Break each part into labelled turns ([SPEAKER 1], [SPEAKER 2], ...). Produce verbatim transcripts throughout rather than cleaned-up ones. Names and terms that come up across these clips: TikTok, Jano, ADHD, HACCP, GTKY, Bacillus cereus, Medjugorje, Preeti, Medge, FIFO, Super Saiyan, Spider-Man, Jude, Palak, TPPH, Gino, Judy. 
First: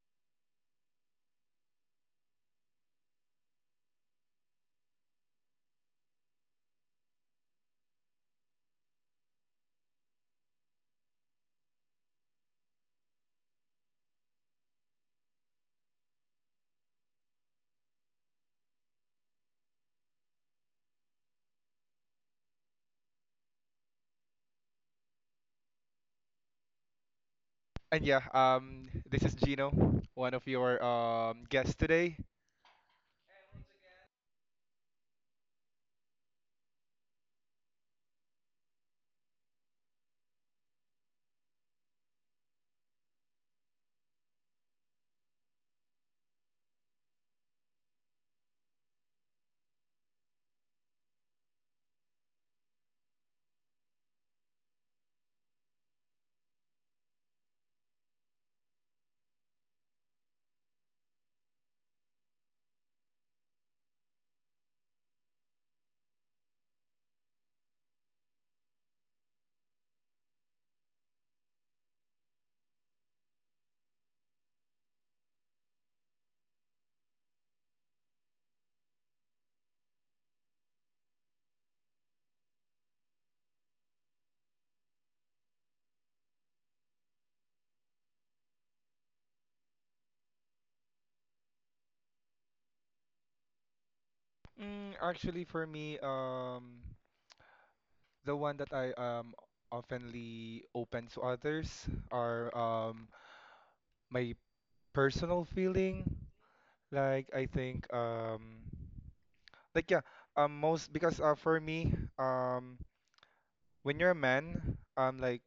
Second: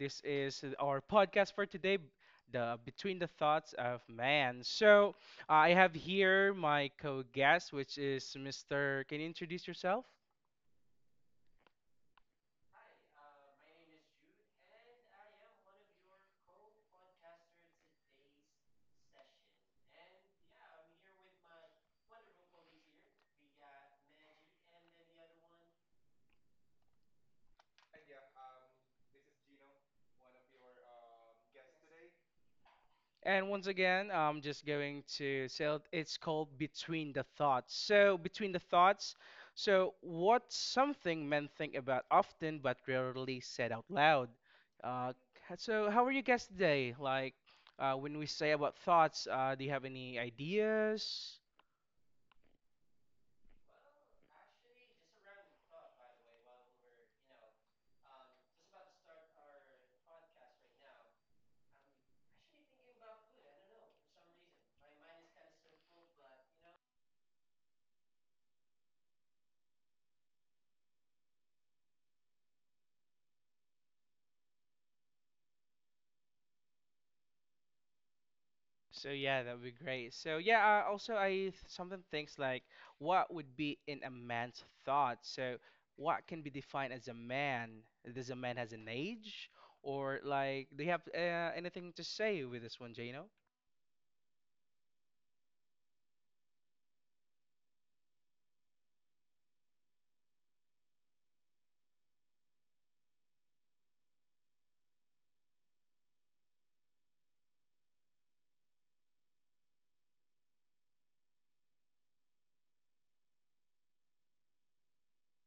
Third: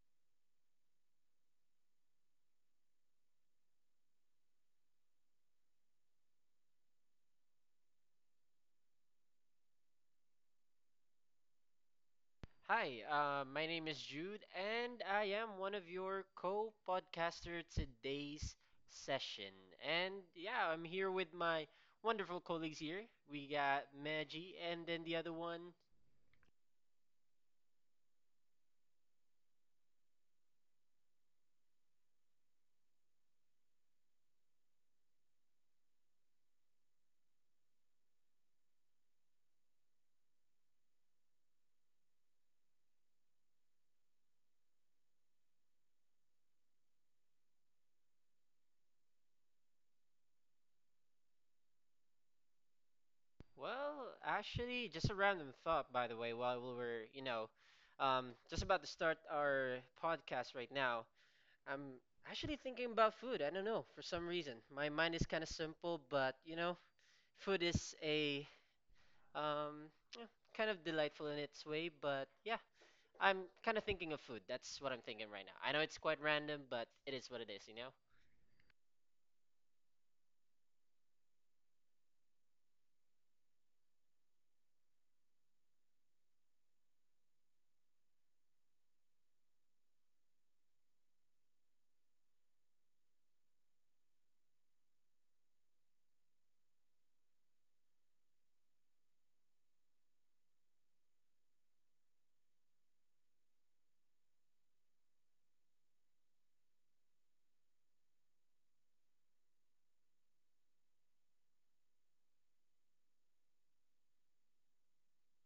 [SPEAKER 1] this is our podcast for today, the Between the Thoughts of Man. So I have here my co-guest, which is Mister Can you introduce yourself?
[SPEAKER 2] Hi, uh, my name is Jude, and I am one of your co podcaster today's session. And yeah, I'm here with my wonderful colleagues here. We got Maggie, and then the other one.
[SPEAKER 3] And yeah, um, this is Gino, one of your um guests today.
[SPEAKER 1] And once again, I'm just going to say it- it's called Between the Thoughts. So, Between the Thoughts, so what's something men think about often but rarely said out loud? Uh, h- so, how are you guys today? Like, uh, when we say about thoughts, uh, do you have any ideas?
[SPEAKER 2] Well, actually, just a random thought, by the way, while we were, you know, um, just about to start our podcast right now. I'm actually thinking about food. I don't know, for some reason. My mind is kind of simple, but, you know, food is a Um, yeah, kind of delightful in its way, but yeah, I'm kind of thinking of food. That's what I'm thinking right now. I know it's quite random, but it is what it is, you know?
[SPEAKER 1] So yeah, that would be great. So yeah, uh, also I th- something thinks like what would be in a man's thought. So what can be defined as a man? Does a man has an age, or like do you have uh, anything to say with this one, Jano?
[SPEAKER 3] Mm, actually, for me, um, the one that I um oftenly open to others are um my personal feeling. Like I think um like yeah um most because uh, for me um when you're a man um like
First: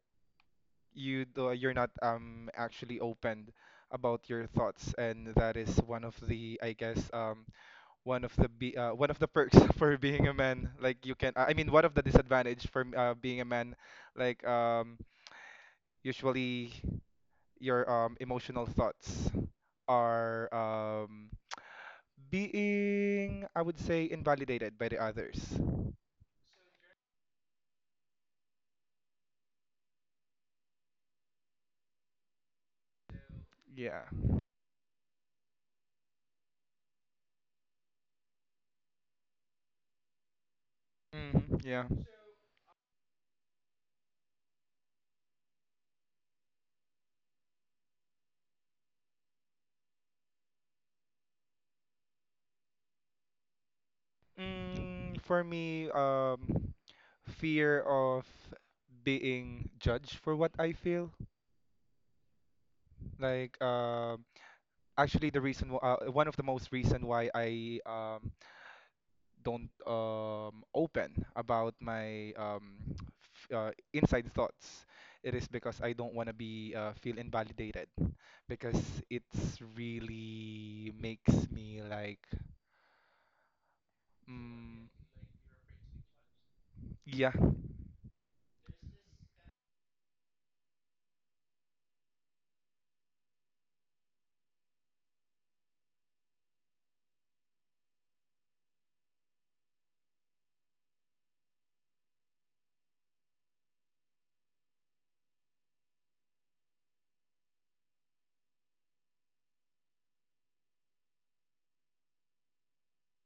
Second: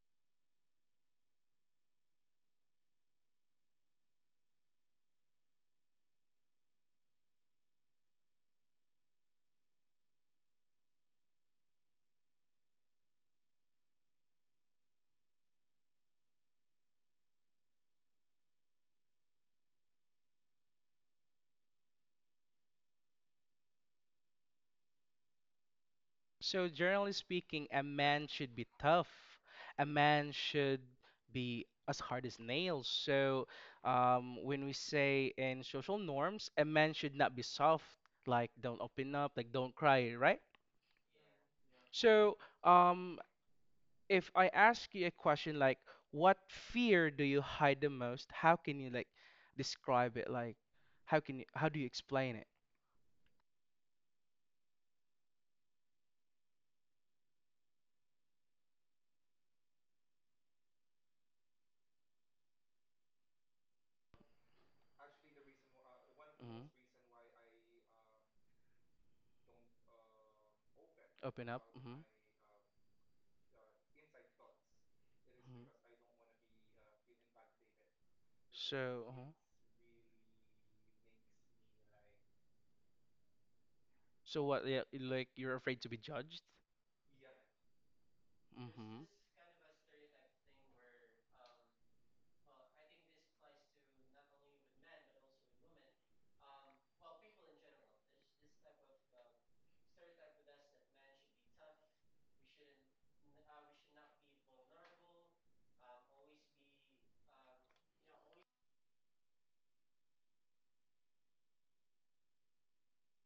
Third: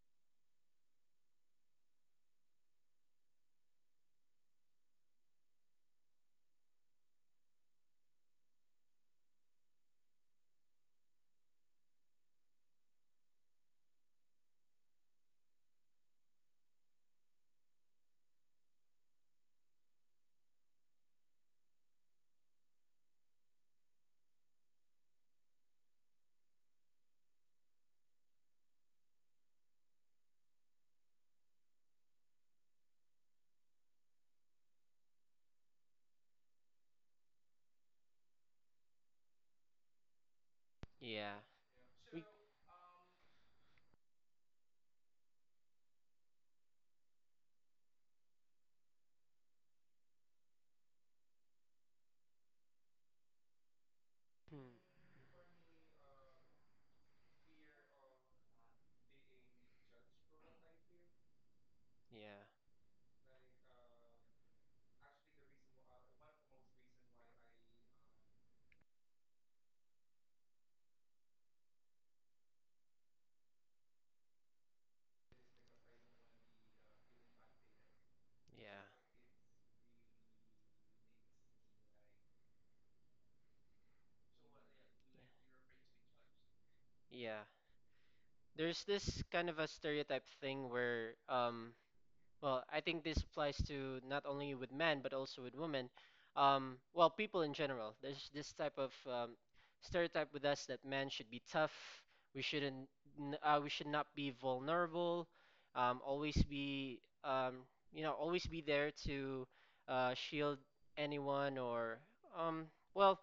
[SPEAKER 3] you do, you're not um actually open about your thoughts, and that is one of the I guess um one of the be uh, one of the perks for being a man, like you can uh, I mean one of the disadvantage for uh, being a man, like um usually your um emotional thoughts are um being, I would say, invalidated by the others.
[SPEAKER 1] So generally speaking, a man should be tough. A man should be as hard as nails. So
[SPEAKER 3] Yeah.
[SPEAKER 1] um, when we say in social norms, a man should not be soft, like don't open up, like don't cry, right?
[SPEAKER 2] Yeah.
[SPEAKER 3] Hmm. Yeah.
[SPEAKER 2] We,
[SPEAKER 1] So, um, if I ask you a question like, what fear do you hide the most? How can you like describe it? Like, how can you, how do you explain it?
[SPEAKER 2] hmm,
[SPEAKER 3] Mm, for me, um fear of being judged for what I feel.
[SPEAKER 2] yeah,
[SPEAKER 3] Like um actually the reason wh- uh, one of the
[SPEAKER 1] Hmm.
[SPEAKER 3] most reason why I um don't um, open
[SPEAKER 1] Open up.
[SPEAKER 3] about
[SPEAKER 1] Hmm.
[SPEAKER 3] my um, f- uh, inside thoughts. It is because
[SPEAKER 1] Hmm.
[SPEAKER 3] I don't want to be uh, feel invalidated, because
[SPEAKER 2] yeah,
[SPEAKER 1] So, uh,
[SPEAKER 3] it's really makes me like,
[SPEAKER 1] so what? Yeah,
[SPEAKER 3] mm,
[SPEAKER 1] like you're afraid to be judged.
[SPEAKER 3] yeah.
[SPEAKER 2] yeah.
[SPEAKER 1] Hmm.
[SPEAKER 2] There's
[SPEAKER 1] Hmm.
[SPEAKER 2] this kind of a stereotype thing where um well, I think this applies to not only with men but also with women. Um, well, people in general. There's this type of um, stereotype with us that men should be tough. We shouldn't. N- Uh, we should not be vulnerable. Um, always be. Um, you know, always be there to uh, shield anyone or. Um, well,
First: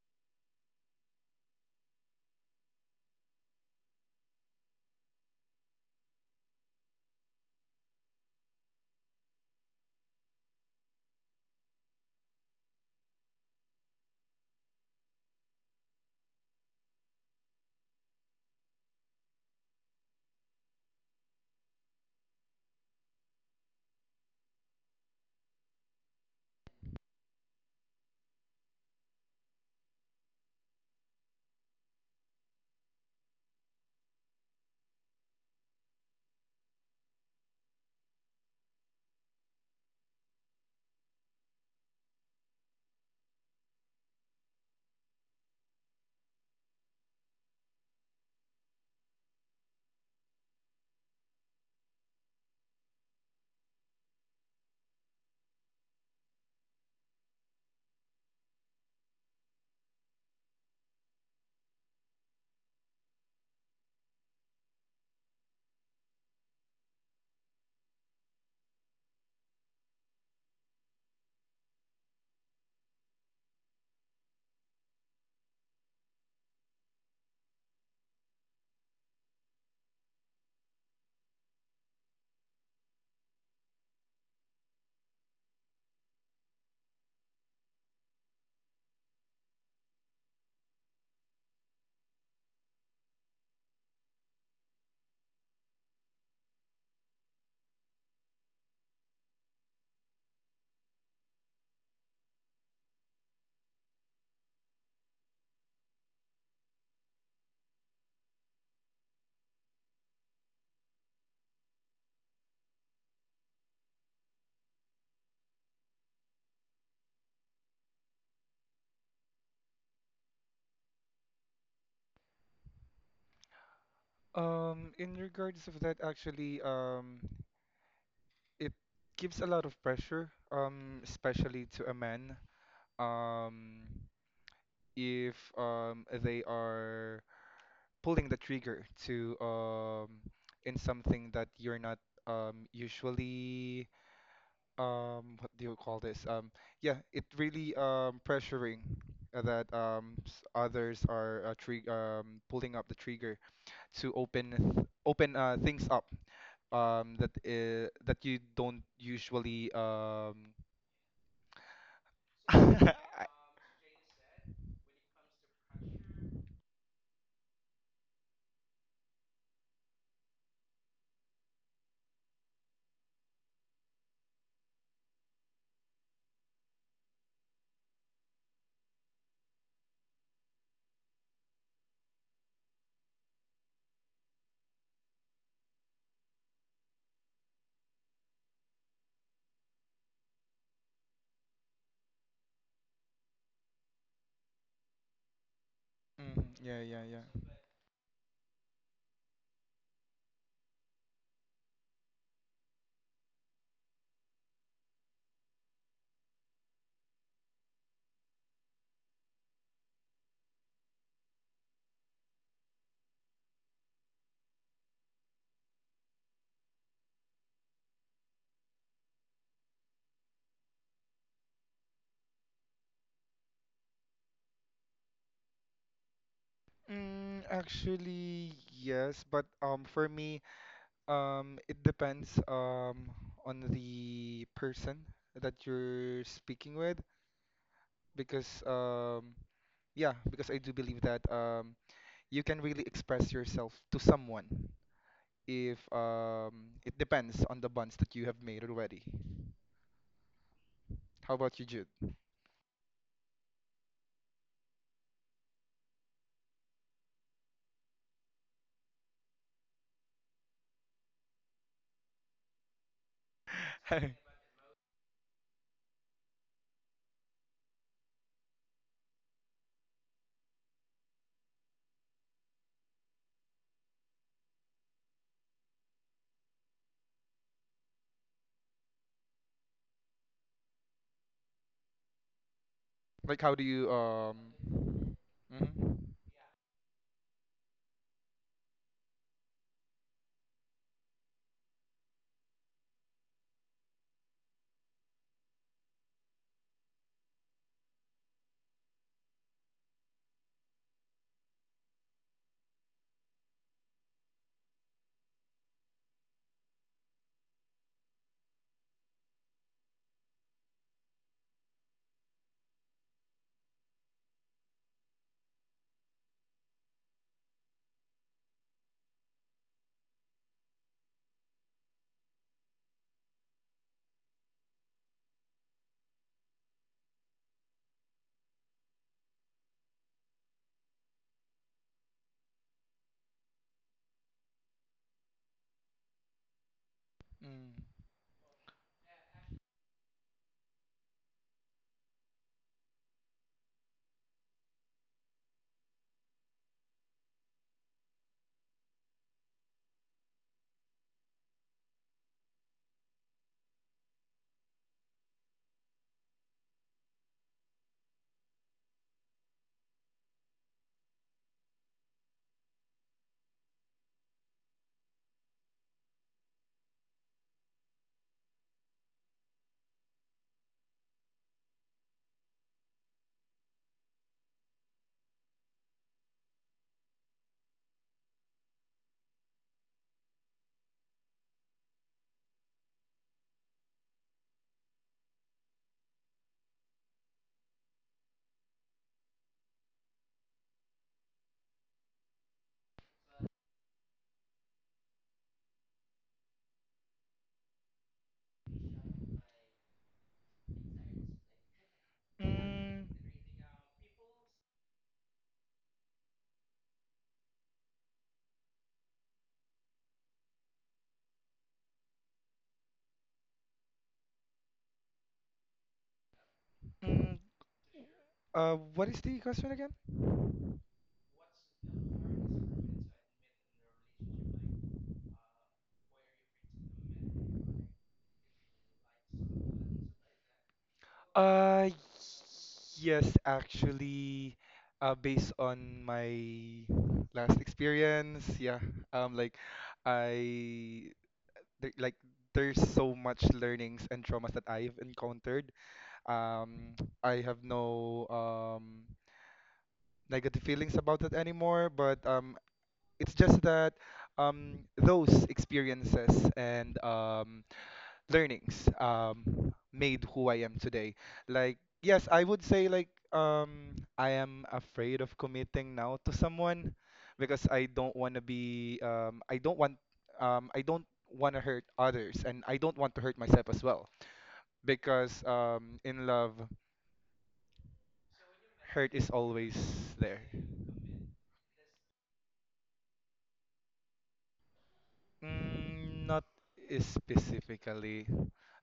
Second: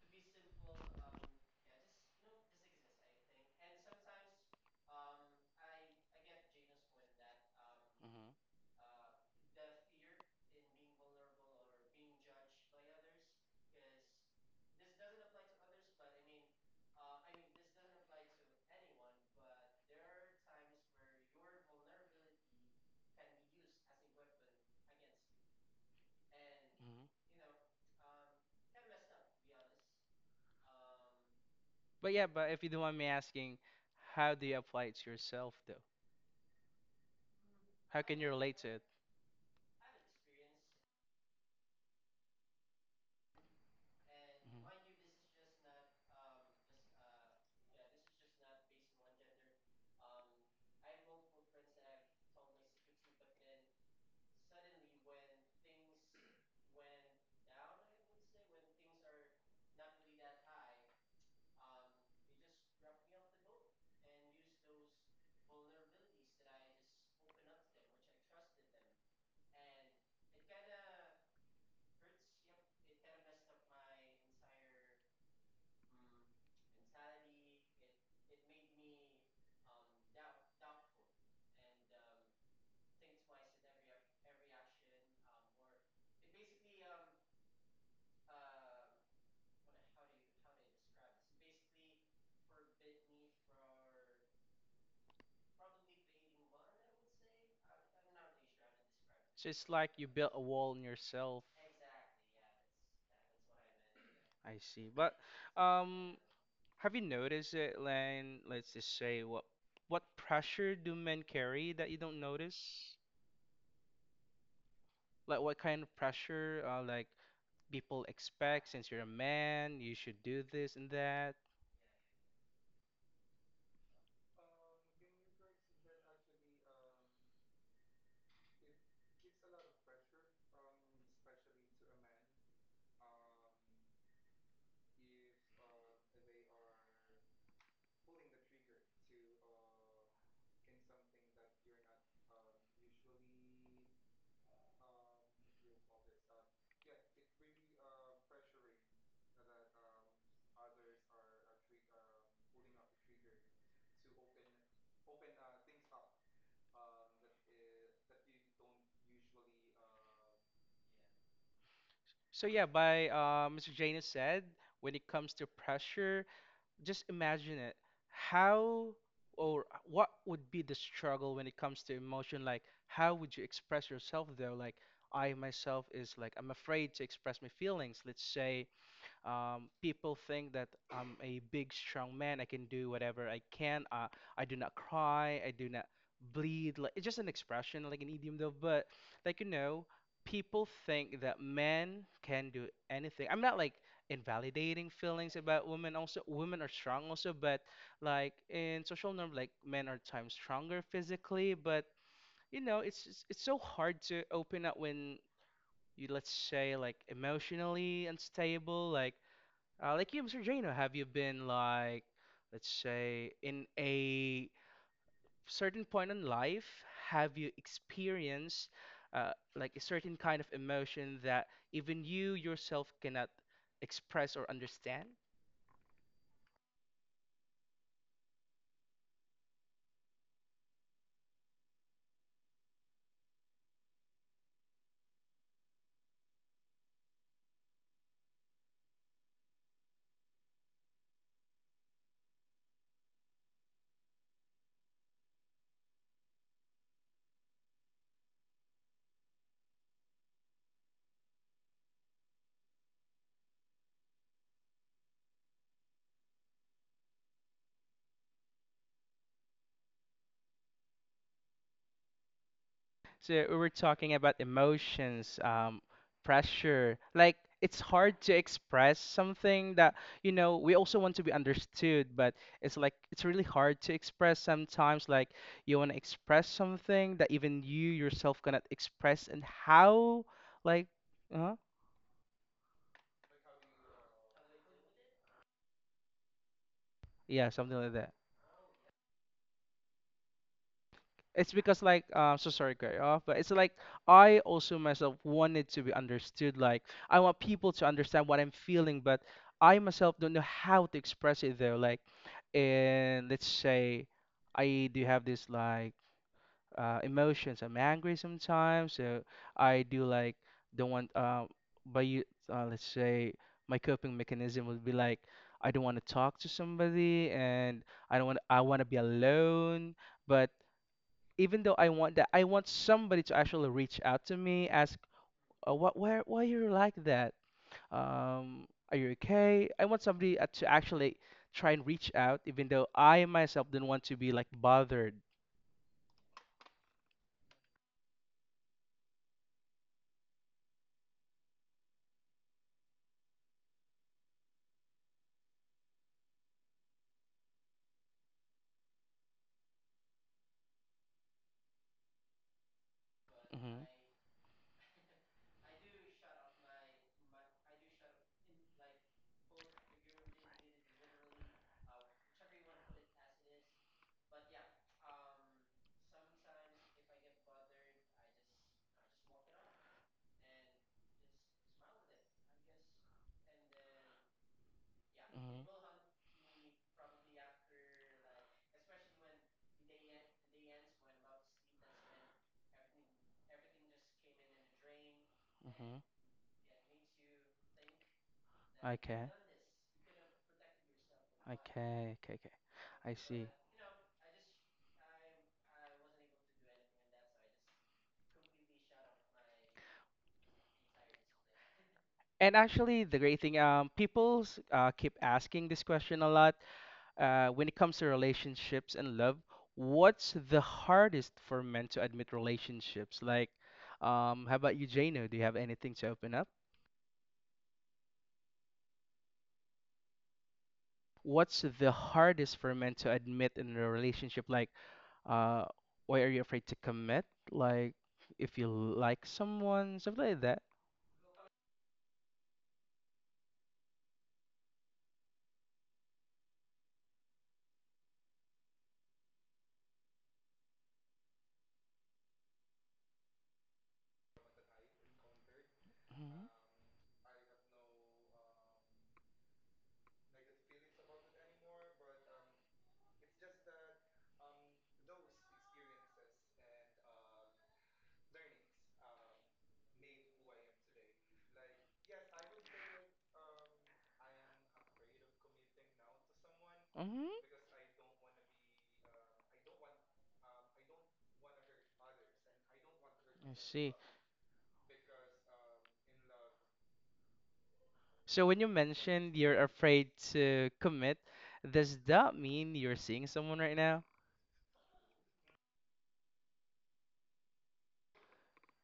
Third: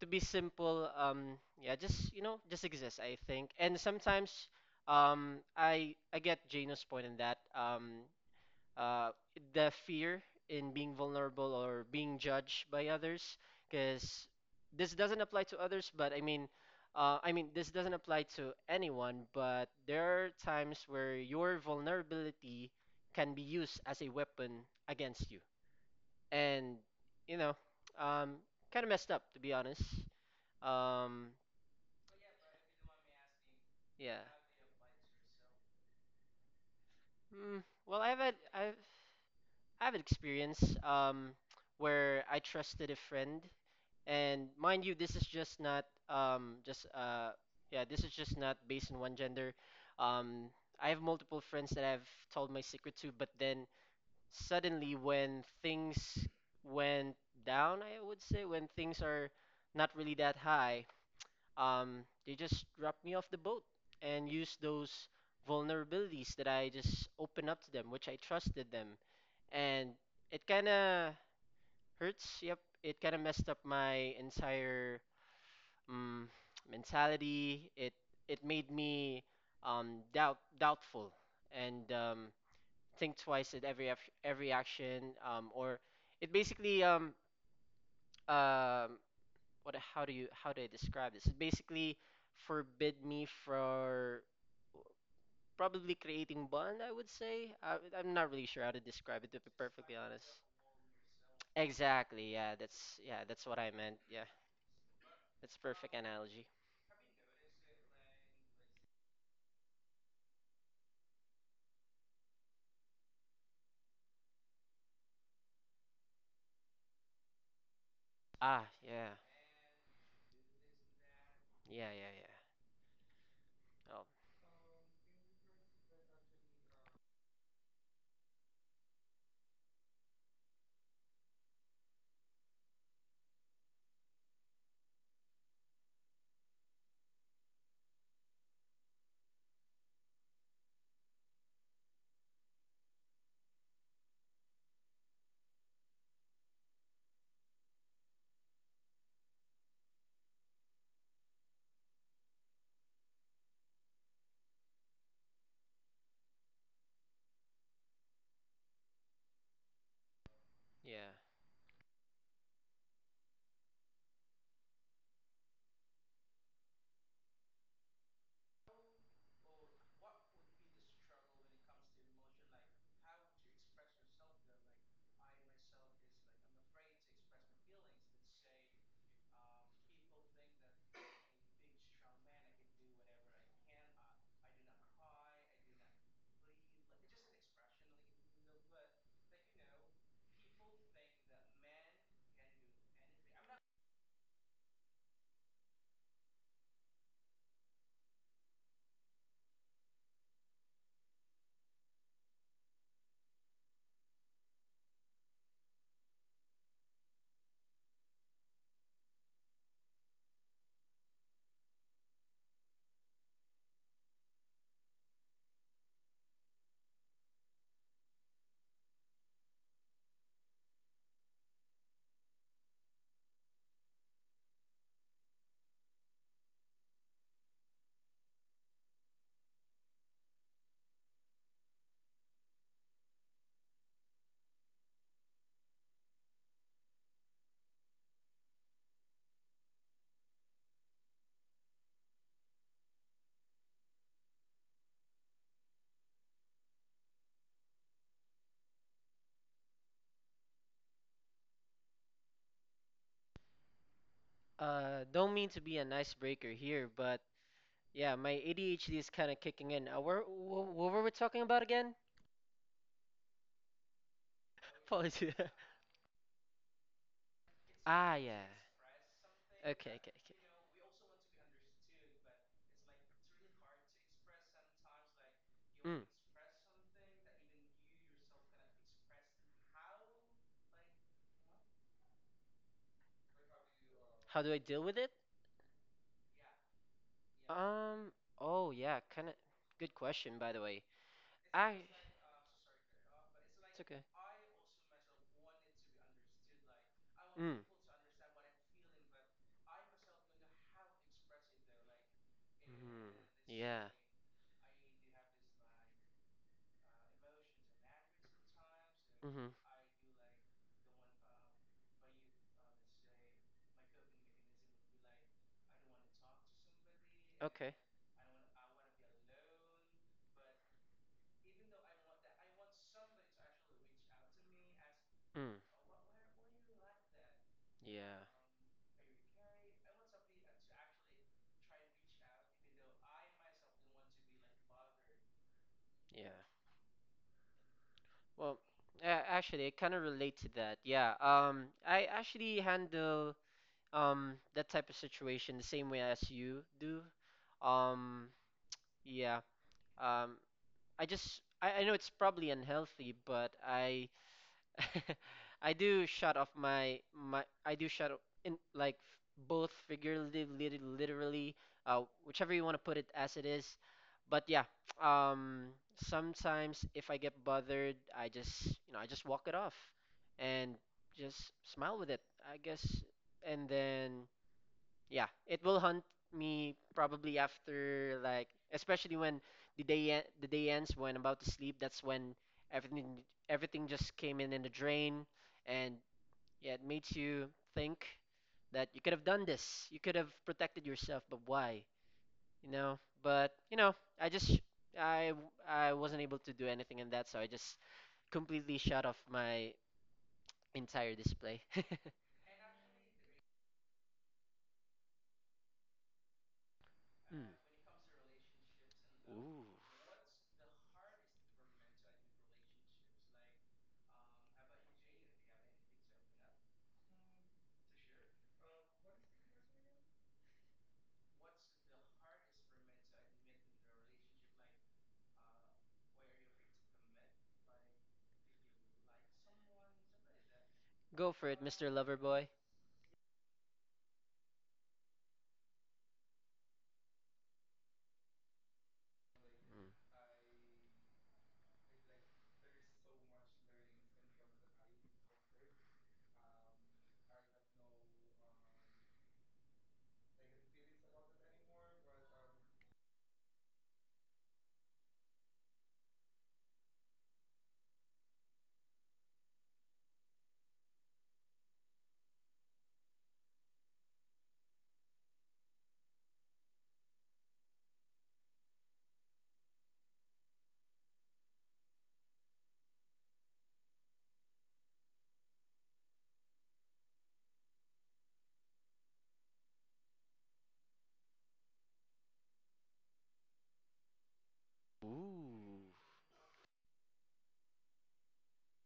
[SPEAKER 2] to be simple. Um, yeah, just you know, just exist, I think. And sometimes, um, I I get Jano's point in that. Um,
[SPEAKER 1] Hmm.
[SPEAKER 2] uh, the fear in being vulnerable or being judged by others, because this doesn't apply to others, but i mean uh, i mean this doesn't apply to anyone, but there are times where your vulnerability can be used as a weapon against you. And you know, um, kind of messed up to be honest um,
[SPEAKER 1] But yeah, but if you don't mind me asking,
[SPEAKER 2] yeah.
[SPEAKER 1] how do you apply it to yourself though?
[SPEAKER 2] Mm, well,
[SPEAKER 1] How
[SPEAKER 2] I've
[SPEAKER 1] can you
[SPEAKER 2] had
[SPEAKER 1] relate to
[SPEAKER 2] I've
[SPEAKER 1] it?
[SPEAKER 2] I've had experience um where I trusted a friend. And
[SPEAKER 1] Mhm.
[SPEAKER 2] mind you, this is just not um just uh yeah, this is just not based on one gender. Um, I have multiple friends that I've told my secret to, but then suddenly when things went down, I would say when things are not really that high, um, they just dropped me off the boat and used those vulnerabilities that I just opened up to them, which I trusted them, and it kind of hurts. Yep, it kind of messed up my entire mm, mentality. It it made me um, doubt doubtful and um, think twice at every ac- every action. Um, or it basically um, um what how do you how do I describe this? It basically forbid me for probably creating bond. I would say I, I'm not really sure how to describe it, to be
[SPEAKER 1] So it's like
[SPEAKER 2] perfectly
[SPEAKER 1] you built
[SPEAKER 2] honest.
[SPEAKER 1] a wall in yourself.
[SPEAKER 2] Exactly. Yeah. That's yeah. That's what I meant. Yeah.
[SPEAKER 1] Yeah. I see. But
[SPEAKER 2] That's perfect
[SPEAKER 1] um,
[SPEAKER 2] analogy.
[SPEAKER 1] have you noticed it, Len? Let's just say what what pressure do men carry that you don't notice? Like what kind of pressure uh, like people
[SPEAKER 2] Ah.
[SPEAKER 1] expect since you're a
[SPEAKER 2] Yeah.
[SPEAKER 1] man, you should do this and that.
[SPEAKER 2] Yeah. Yeah. Yeah. Oh,
[SPEAKER 3] Um, in regards of that, actually, um, it gives a lot of pressure, um, especially to a man. Um, if um, they are pulling the trigger to um in something that you're not um usually, um what do you call this, um yeah, it really um pressuring, uh, that um s- others are uh, tri um pulling up the trigger to open th open uh things up, um that uh, that you don't usually um
[SPEAKER 2] yeah.
[SPEAKER 1] So yeah, by uh, Mister Janus said, when it comes to pressure, just imagine it. How or what would be the struggle when it comes to emotion? Like, how would you express yourself there? Like, I myself is like, I'm afraid to express my feelings. Let's say um, people think that I'm a big, strong man. I can do whatever I can. Uh, I do not cry. I do not bleed. Like it's just an expression, like an idiom, though. But like you know, people think that men can do anything. I'm not like invalidating feelings about women. Also,
[SPEAKER 3] Mm,
[SPEAKER 1] women are
[SPEAKER 3] yeah, yeah,
[SPEAKER 1] strong. Also,
[SPEAKER 3] yeah.
[SPEAKER 1] but like in social norm, like men are times stronger physically. But you know, it's it's it's so hard to open up when you let's say like emotionally unstable like uh, like you, Mister Jano, have you been like, let's say, in a certain point in life, have you experienced uh, like a certain kind of emotion that even you yourself cannot express or understand?
[SPEAKER 3] Mm, actually, yes, but um, for me, Um, it depends um on the person that you're speaking with, because um yeah, because I do believe that um you can really express yourself to someone if um it depends on the bonds that you have made already. How about you, Jude?
[SPEAKER 2] Uh, don't mean to be an icebreaker here, but yeah, my A D H D is kind of kicking in. Uh, where, wh what were we talking about again?
[SPEAKER 1] So we were talking about
[SPEAKER 2] Apologies.
[SPEAKER 1] emotions, um, pressure. Like it's
[SPEAKER 2] Ah,
[SPEAKER 1] hard to
[SPEAKER 2] yeah.
[SPEAKER 1] express something
[SPEAKER 2] Okay,
[SPEAKER 1] that,
[SPEAKER 2] okay,
[SPEAKER 1] you
[SPEAKER 2] okay.
[SPEAKER 1] know, we also want to be understood, but it's like it's really hard to express sometimes. Like you want to
[SPEAKER 2] Mm.
[SPEAKER 1] express something that even you yourself cannot express, and how, like, uh,
[SPEAKER 3] Like how do you
[SPEAKER 2] How
[SPEAKER 3] um
[SPEAKER 2] do I deal with it?
[SPEAKER 3] mhm.
[SPEAKER 1] yeah, something like
[SPEAKER 2] Um, oh yeah, kind of good question by the way.
[SPEAKER 1] it's
[SPEAKER 2] I.
[SPEAKER 1] because like uh, so sorry, cut off, but it's like
[SPEAKER 2] It's okay.
[SPEAKER 1] I also myself wanted to be understood. Like I want
[SPEAKER 2] Mm.
[SPEAKER 1] people to understand what I'm feeling, but I myself don't know how to express it though. Like,
[SPEAKER 2] Mhm.
[SPEAKER 1] and let's
[SPEAKER 2] Yeah.
[SPEAKER 1] say I do have this like uh, emotions. I'm angry sometimes, so
[SPEAKER 2] Mhm.
[SPEAKER 1] I do like don't want. Um, but you, uh, let's say my coping mechanism would be like I don't want to talk to somebody,
[SPEAKER 2] Okay.
[SPEAKER 1] and I don't want. I want to be alone, but even though I want that, I want somebody to actually reach out to me, ask,
[SPEAKER 2] Mm.
[SPEAKER 1] uh, what, why, why you're like that?
[SPEAKER 2] Yeah.
[SPEAKER 1] Um, are you okay? I want somebody uh, to actually try and reach out, even though I myself didn't want to be like bothered.
[SPEAKER 2] Yeah.
[SPEAKER 3] Mm.
[SPEAKER 2] Well, uh, actually, I kind of relate to that. Yeah. Um, I actually handle um that type of situation the same way as you do. Um, yeah. Um, I just I, I know it's probably unhealthy, but
[SPEAKER 1] Hmm.
[SPEAKER 2] I I do shut off my my I do shut off in like f- both figuratively literally, uh whichever you want to put it as it is. But yeah, um sometimes if I get bothered, I just you know I just walk it off and just smile with it, I guess. And then yeah, it
[SPEAKER 1] Hmm.
[SPEAKER 2] will hunt me probably after like especially when the day en- the day ends when I'm about to sleep. That's when everything everything just came in in the drain, and
[SPEAKER 1] Hmm.
[SPEAKER 2] yeah, it makes you think that you could have
[SPEAKER 1] Okay.
[SPEAKER 2] done this. You could have protected yourself, but why?
[SPEAKER 1] Okay, okay, okay.
[SPEAKER 2] You know.
[SPEAKER 1] I see.
[SPEAKER 2] But you know, I just I I wasn't able to do anything in that, so I just completely shut off my entire display.
[SPEAKER 1] And actually,
[SPEAKER 3] Mm,
[SPEAKER 1] the great thing, um, people uh, keep asking this question a lot.
[SPEAKER 2] Hmm.
[SPEAKER 1] Uh, when it comes to relationships and love,
[SPEAKER 2] Ooh.
[SPEAKER 1] what's the hardest for men to admit relationships? Like, um, how about you, Jano? Do you have anything to open up?
[SPEAKER 3] mm. Uh, what is the question again?
[SPEAKER 1] What's the hardest for men to admit in a relationship? Like, uh, why are you afraid to commit? Like, if you like someone, stuff like that.
[SPEAKER 2] Go for it, mister
[SPEAKER 3] Uh,
[SPEAKER 2] Loverboy.
[SPEAKER 3] yes, actually, uh, based on my last experience, yeah, um, like
[SPEAKER 2] Mm.
[SPEAKER 3] I, there, like there's so much learnings and traumas that I've encountered.
[SPEAKER 1] Hmm.
[SPEAKER 3] Um, I have no um negative feelings about it anymore, but um, it's just that um those experiences and um learnings um, made who I am today. Like, yes, I would say like, um, I am afraid of committing now to someone
[SPEAKER 1] Hmm.
[SPEAKER 3] because I don't want to be um, I don't want um, I don't want to hurt others and I don't want to hurt
[SPEAKER 1] I
[SPEAKER 3] myself as
[SPEAKER 1] see.
[SPEAKER 3] well, because um, in love,
[SPEAKER 1] So when you
[SPEAKER 3] hurt is
[SPEAKER 1] mentioned you're
[SPEAKER 3] always
[SPEAKER 1] afraid
[SPEAKER 3] there.
[SPEAKER 1] to commit, does that mean you're seeing someone right now?
[SPEAKER 2] Ooh.
[SPEAKER 3] Mm, not specifically.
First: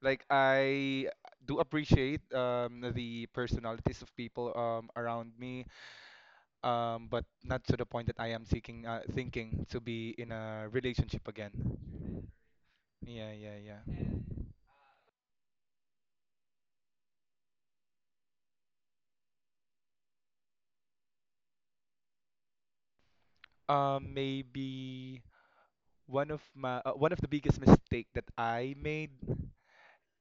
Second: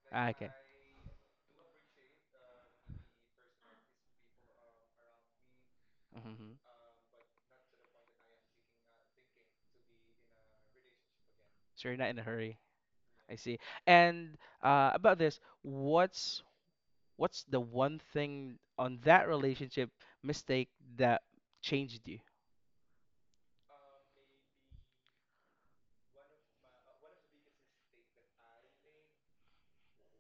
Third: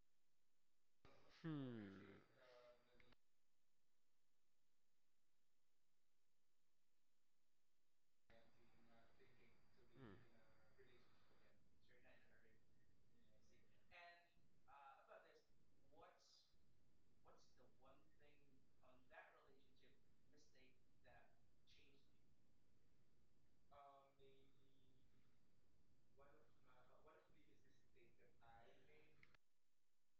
[SPEAKER 3] Like
[SPEAKER 1] Ah, okay.
[SPEAKER 3] I do appreciate
[SPEAKER 2] Hmm.
[SPEAKER 3] um, the personalities of people um, around me,
[SPEAKER 1] Hmm.
[SPEAKER 3] um, but not to the point that I am seeking, uh, thinking to be
[SPEAKER 2] Mm.
[SPEAKER 3] in a relationship again.
[SPEAKER 1] So you're not in a hurry.
[SPEAKER 3] Yeah,
[SPEAKER 1] I see.
[SPEAKER 3] yeah, yeah.
[SPEAKER 1] And uh, about this, what's what's the one thing on that relationship mistake that changed you?
[SPEAKER 3] Um, maybe one of my uh, one of the biggest mistake that I made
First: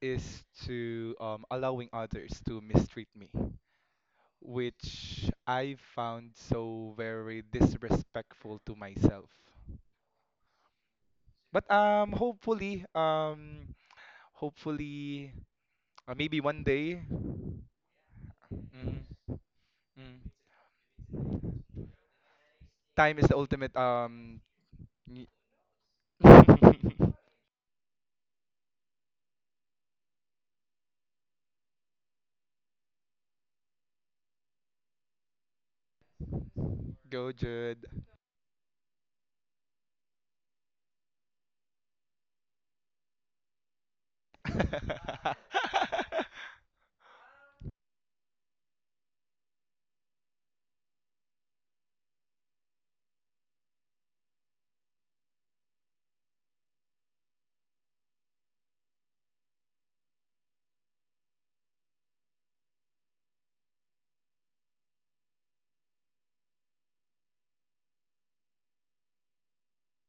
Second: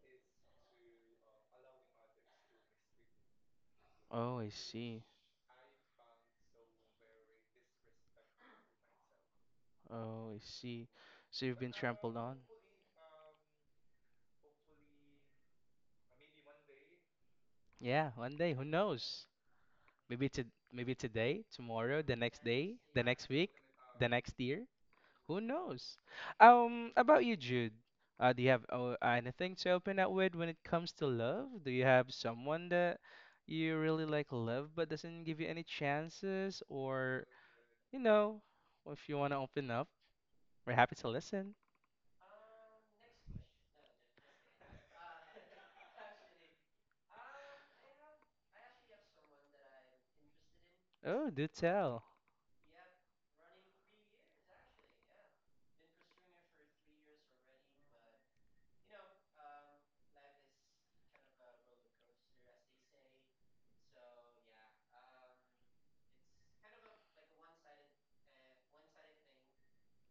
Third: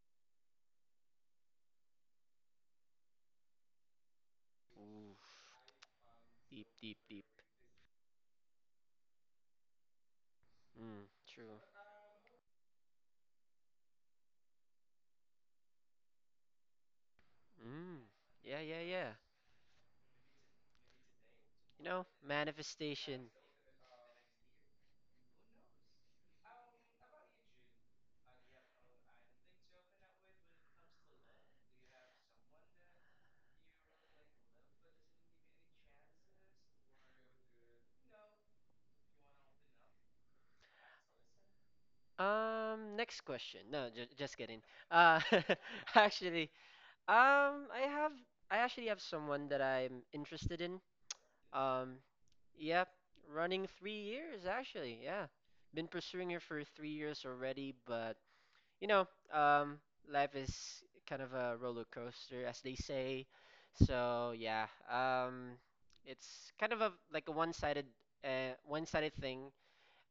[SPEAKER 3] is to um, allowing others to mistreat me,
[SPEAKER 1] Oh, I see.
[SPEAKER 2] Ooh.
[SPEAKER 3] which I found
[SPEAKER 2] Deep,
[SPEAKER 3] so
[SPEAKER 2] deep, deep.
[SPEAKER 3] very disrespectful to myself.
[SPEAKER 1] Oh, I see.
[SPEAKER 2] Mm. True.
[SPEAKER 1] So you've
[SPEAKER 3] But
[SPEAKER 1] been
[SPEAKER 3] um,
[SPEAKER 1] trampled on?
[SPEAKER 3] hopefully, um, hopefully, uh, maybe one day.
[SPEAKER 2] Mm.
[SPEAKER 1] Yeah, one day,
[SPEAKER 2] Yeah,
[SPEAKER 1] who
[SPEAKER 2] yeah,
[SPEAKER 3] Mm,
[SPEAKER 2] yeah.
[SPEAKER 1] knows?
[SPEAKER 3] mm,
[SPEAKER 1] Maybe to Maybe today,
[SPEAKER 2] You
[SPEAKER 1] tomorrow,
[SPEAKER 2] know,
[SPEAKER 1] the next day, the
[SPEAKER 3] time is
[SPEAKER 1] next
[SPEAKER 2] manifestation.
[SPEAKER 3] the
[SPEAKER 1] week,
[SPEAKER 3] ultimate
[SPEAKER 1] the next
[SPEAKER 3] um
[SPEAKER 1] year. Who knows? Um, about you, Jude. Uh, do you have uh, anything to open up with when it comes to love? Do you have someone that you really like love but doesn't give you any chances? Or,
[SPEAKER 3] Go, Jude.
[SPEAKER 1] you know, if you want to open up, we're happy to listen.
[SPEAKER 2] Um, next question. No, ju just kidding. Uh, actually, um, I have, I actually have someone that I'm interested in.
[SPEAKER 1] Oh, do
[SPEAKER 2] Um,
[SPEAKER 1] tell.
[SPEAKER 2] yep, running three years actually. Yeah, been pursuing her for three years already, but you know, um, life is kind of a roller coaster, as they say. So yeah, um, it's kind of a like a one-sided, uh, one-sided thing.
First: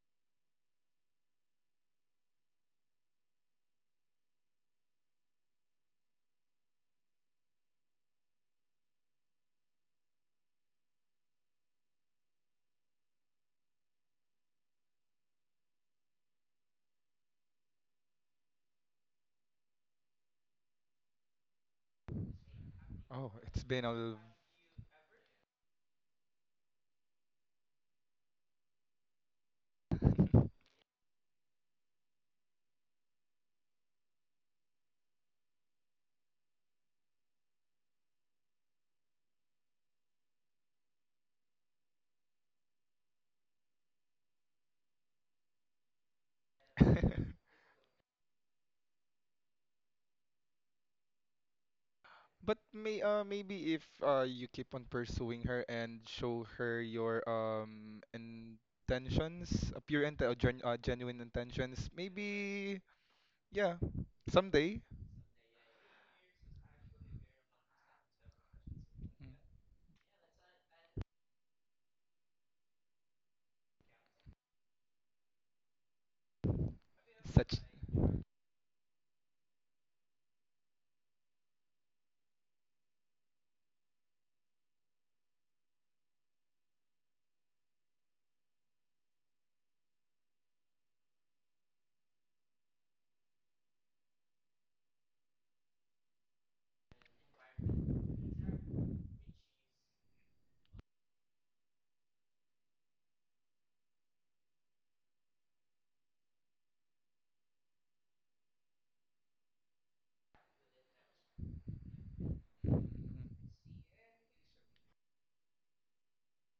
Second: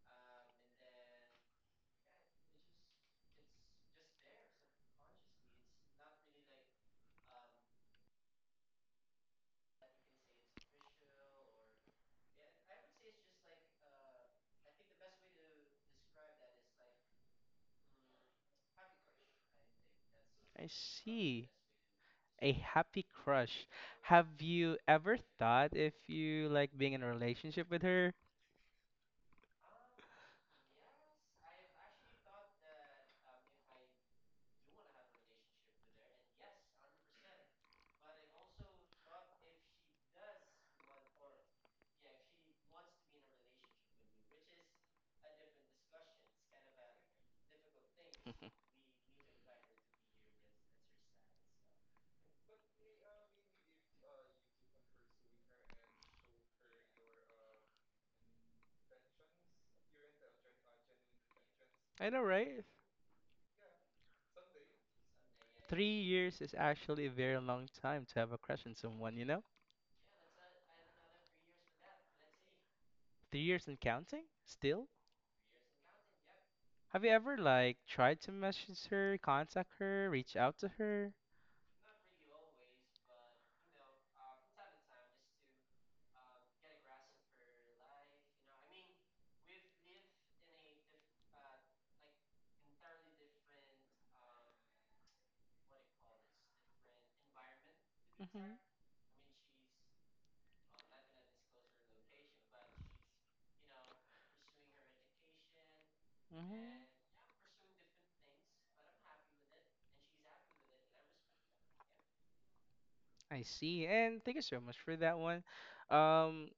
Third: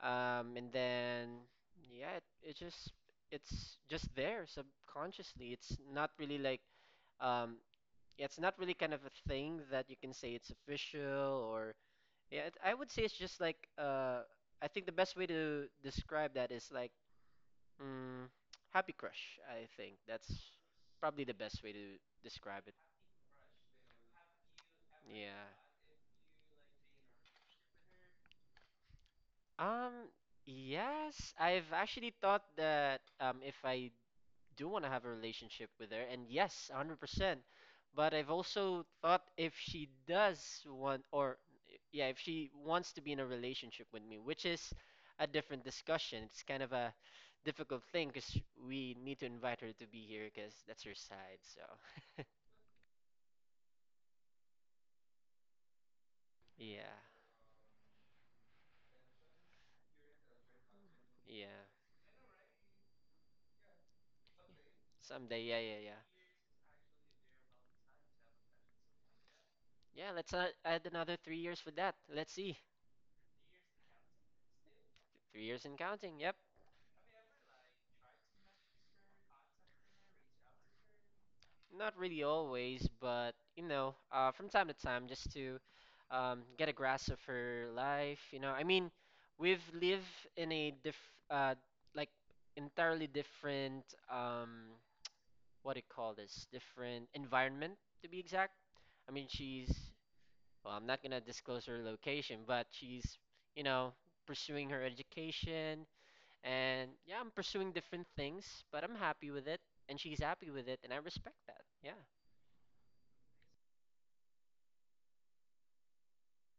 [SPEAKER 2] Um, and then yeah, it, it just it's just there subconsciously. It's not really like um, yeah, it's not really kind of a thing that you can say it's official or yeah. It, I would say it's just like uh, I think the best way to describe that is like mm, happy crush, I think. That's
[SPEAKER 1] I
[SPEAKER 2] probably the
[SPEAKER 1] see.
[SPEAKER 2] best way to
[SPEAKER 1] A
[SPEAKER 2] describe it.
[SPEAKER 1] happy
[SPEAKER 3] Oh, it's
[SPEAKER 1] crush.
[SPEAKER 3] been a l-
[SPEAKER 1] Have you ever
[SPEAKER 2] Yeah.
[SPEAKER 1] thought if you like being in a relationship with her?
[SPEAKER 2] Um, yes, I've actually thought that um if I do want to have a relationship with her, and yes, one hundred percent. But I've also thought if she does want or yeah, if she wants to be in a relationship with me, which is a different discussion. It's kind of a difficult thing because we need to invite her to be here because that's her side. So,
[SPEAKER 3] But may uh maybe if uh you keep on pursuing her and show her
[SPEAKER 2] yeah.
[SPEAKER 3] your um intentions, uh, pure and uh, gen uh, genuine
[SPEAKER 2] Yeah.
[SPEAKER 3] intentions,
[SPEAKER 1] I know, right?
[SPEAKER 3] maybe, yeah, someday.
[SPEAKER 2] Someday, yeah, yeah,
[SPEAKER 1] Three
[SPEAKER 2] yeah.
[SPEAKER 1] years is actually a very long time to have a crush on
[SPEAKER 3] Mm.
[SPEAKER 1] someone, you know?
[SPEAKER 2] Yeah, let's uh, add another three years for that. Let's see.
[SPEAKER 1] Three years and counting, still?
[SPEAKER 2] Three years and counting, yep.
[SPEAKER 1] Have you ever,
[SPEAKER 3] Such
[SPEAKER 1] like, tried to message her, contact her, reach out to her?
[SPEAKER 2] Not really always, but you know, uh, from time to time, just to um, get a grasp of her life. You know, I mean, we've lived in a diff, uh, like entirely different, um, what do you call this? Different environment, to be exact.
[SPEAKER 1] Mm-hmm.
[SPEAKER 2] I mean, she's, well, I'm not gonna disclose her location, but she's, you know, pursuing her education.
[SPEAKER 1] Mm-hmm.
[SPEAKER 2] And yeah, I'm pursuing different things, but I'm happy with it, and she's happy with it, and I respect that. Yeah.
[SPEAKER 1] I see. And thank you so much for that one. Um,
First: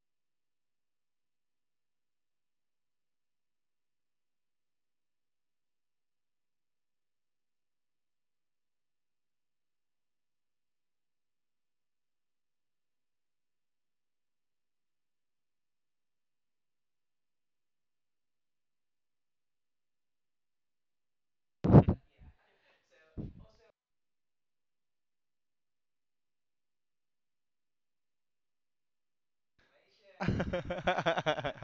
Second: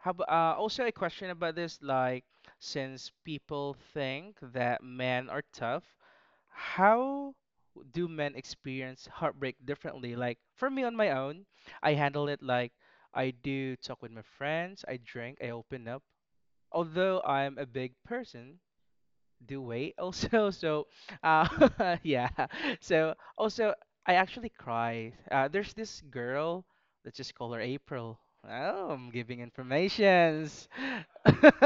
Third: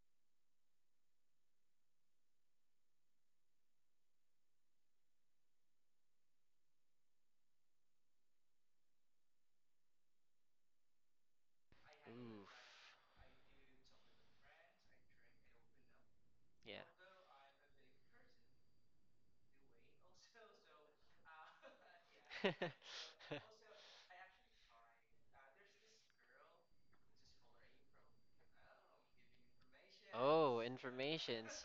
[SPEAKER 1] how about, uh, also a question about this, like, since people think that men are tough, how do men experience heartbreak differently? Like for me on my own, I handle it
[SPEAKER 2] Ooh,
[SPEAKER 1] like I do talk with my friends, I drink, I open up.
[SPEAKER 2] yeah.
[SPEAKER 1] Although I'm a big person, do weight also. So, uh, yeah. So also, I actually cry. Uh, there's this girl. Let's just call her April. Oh, I'm giving
[SPEAKER 2] Oh,
[SPEAKER 1] informations.
[SPEAKER 2] informations.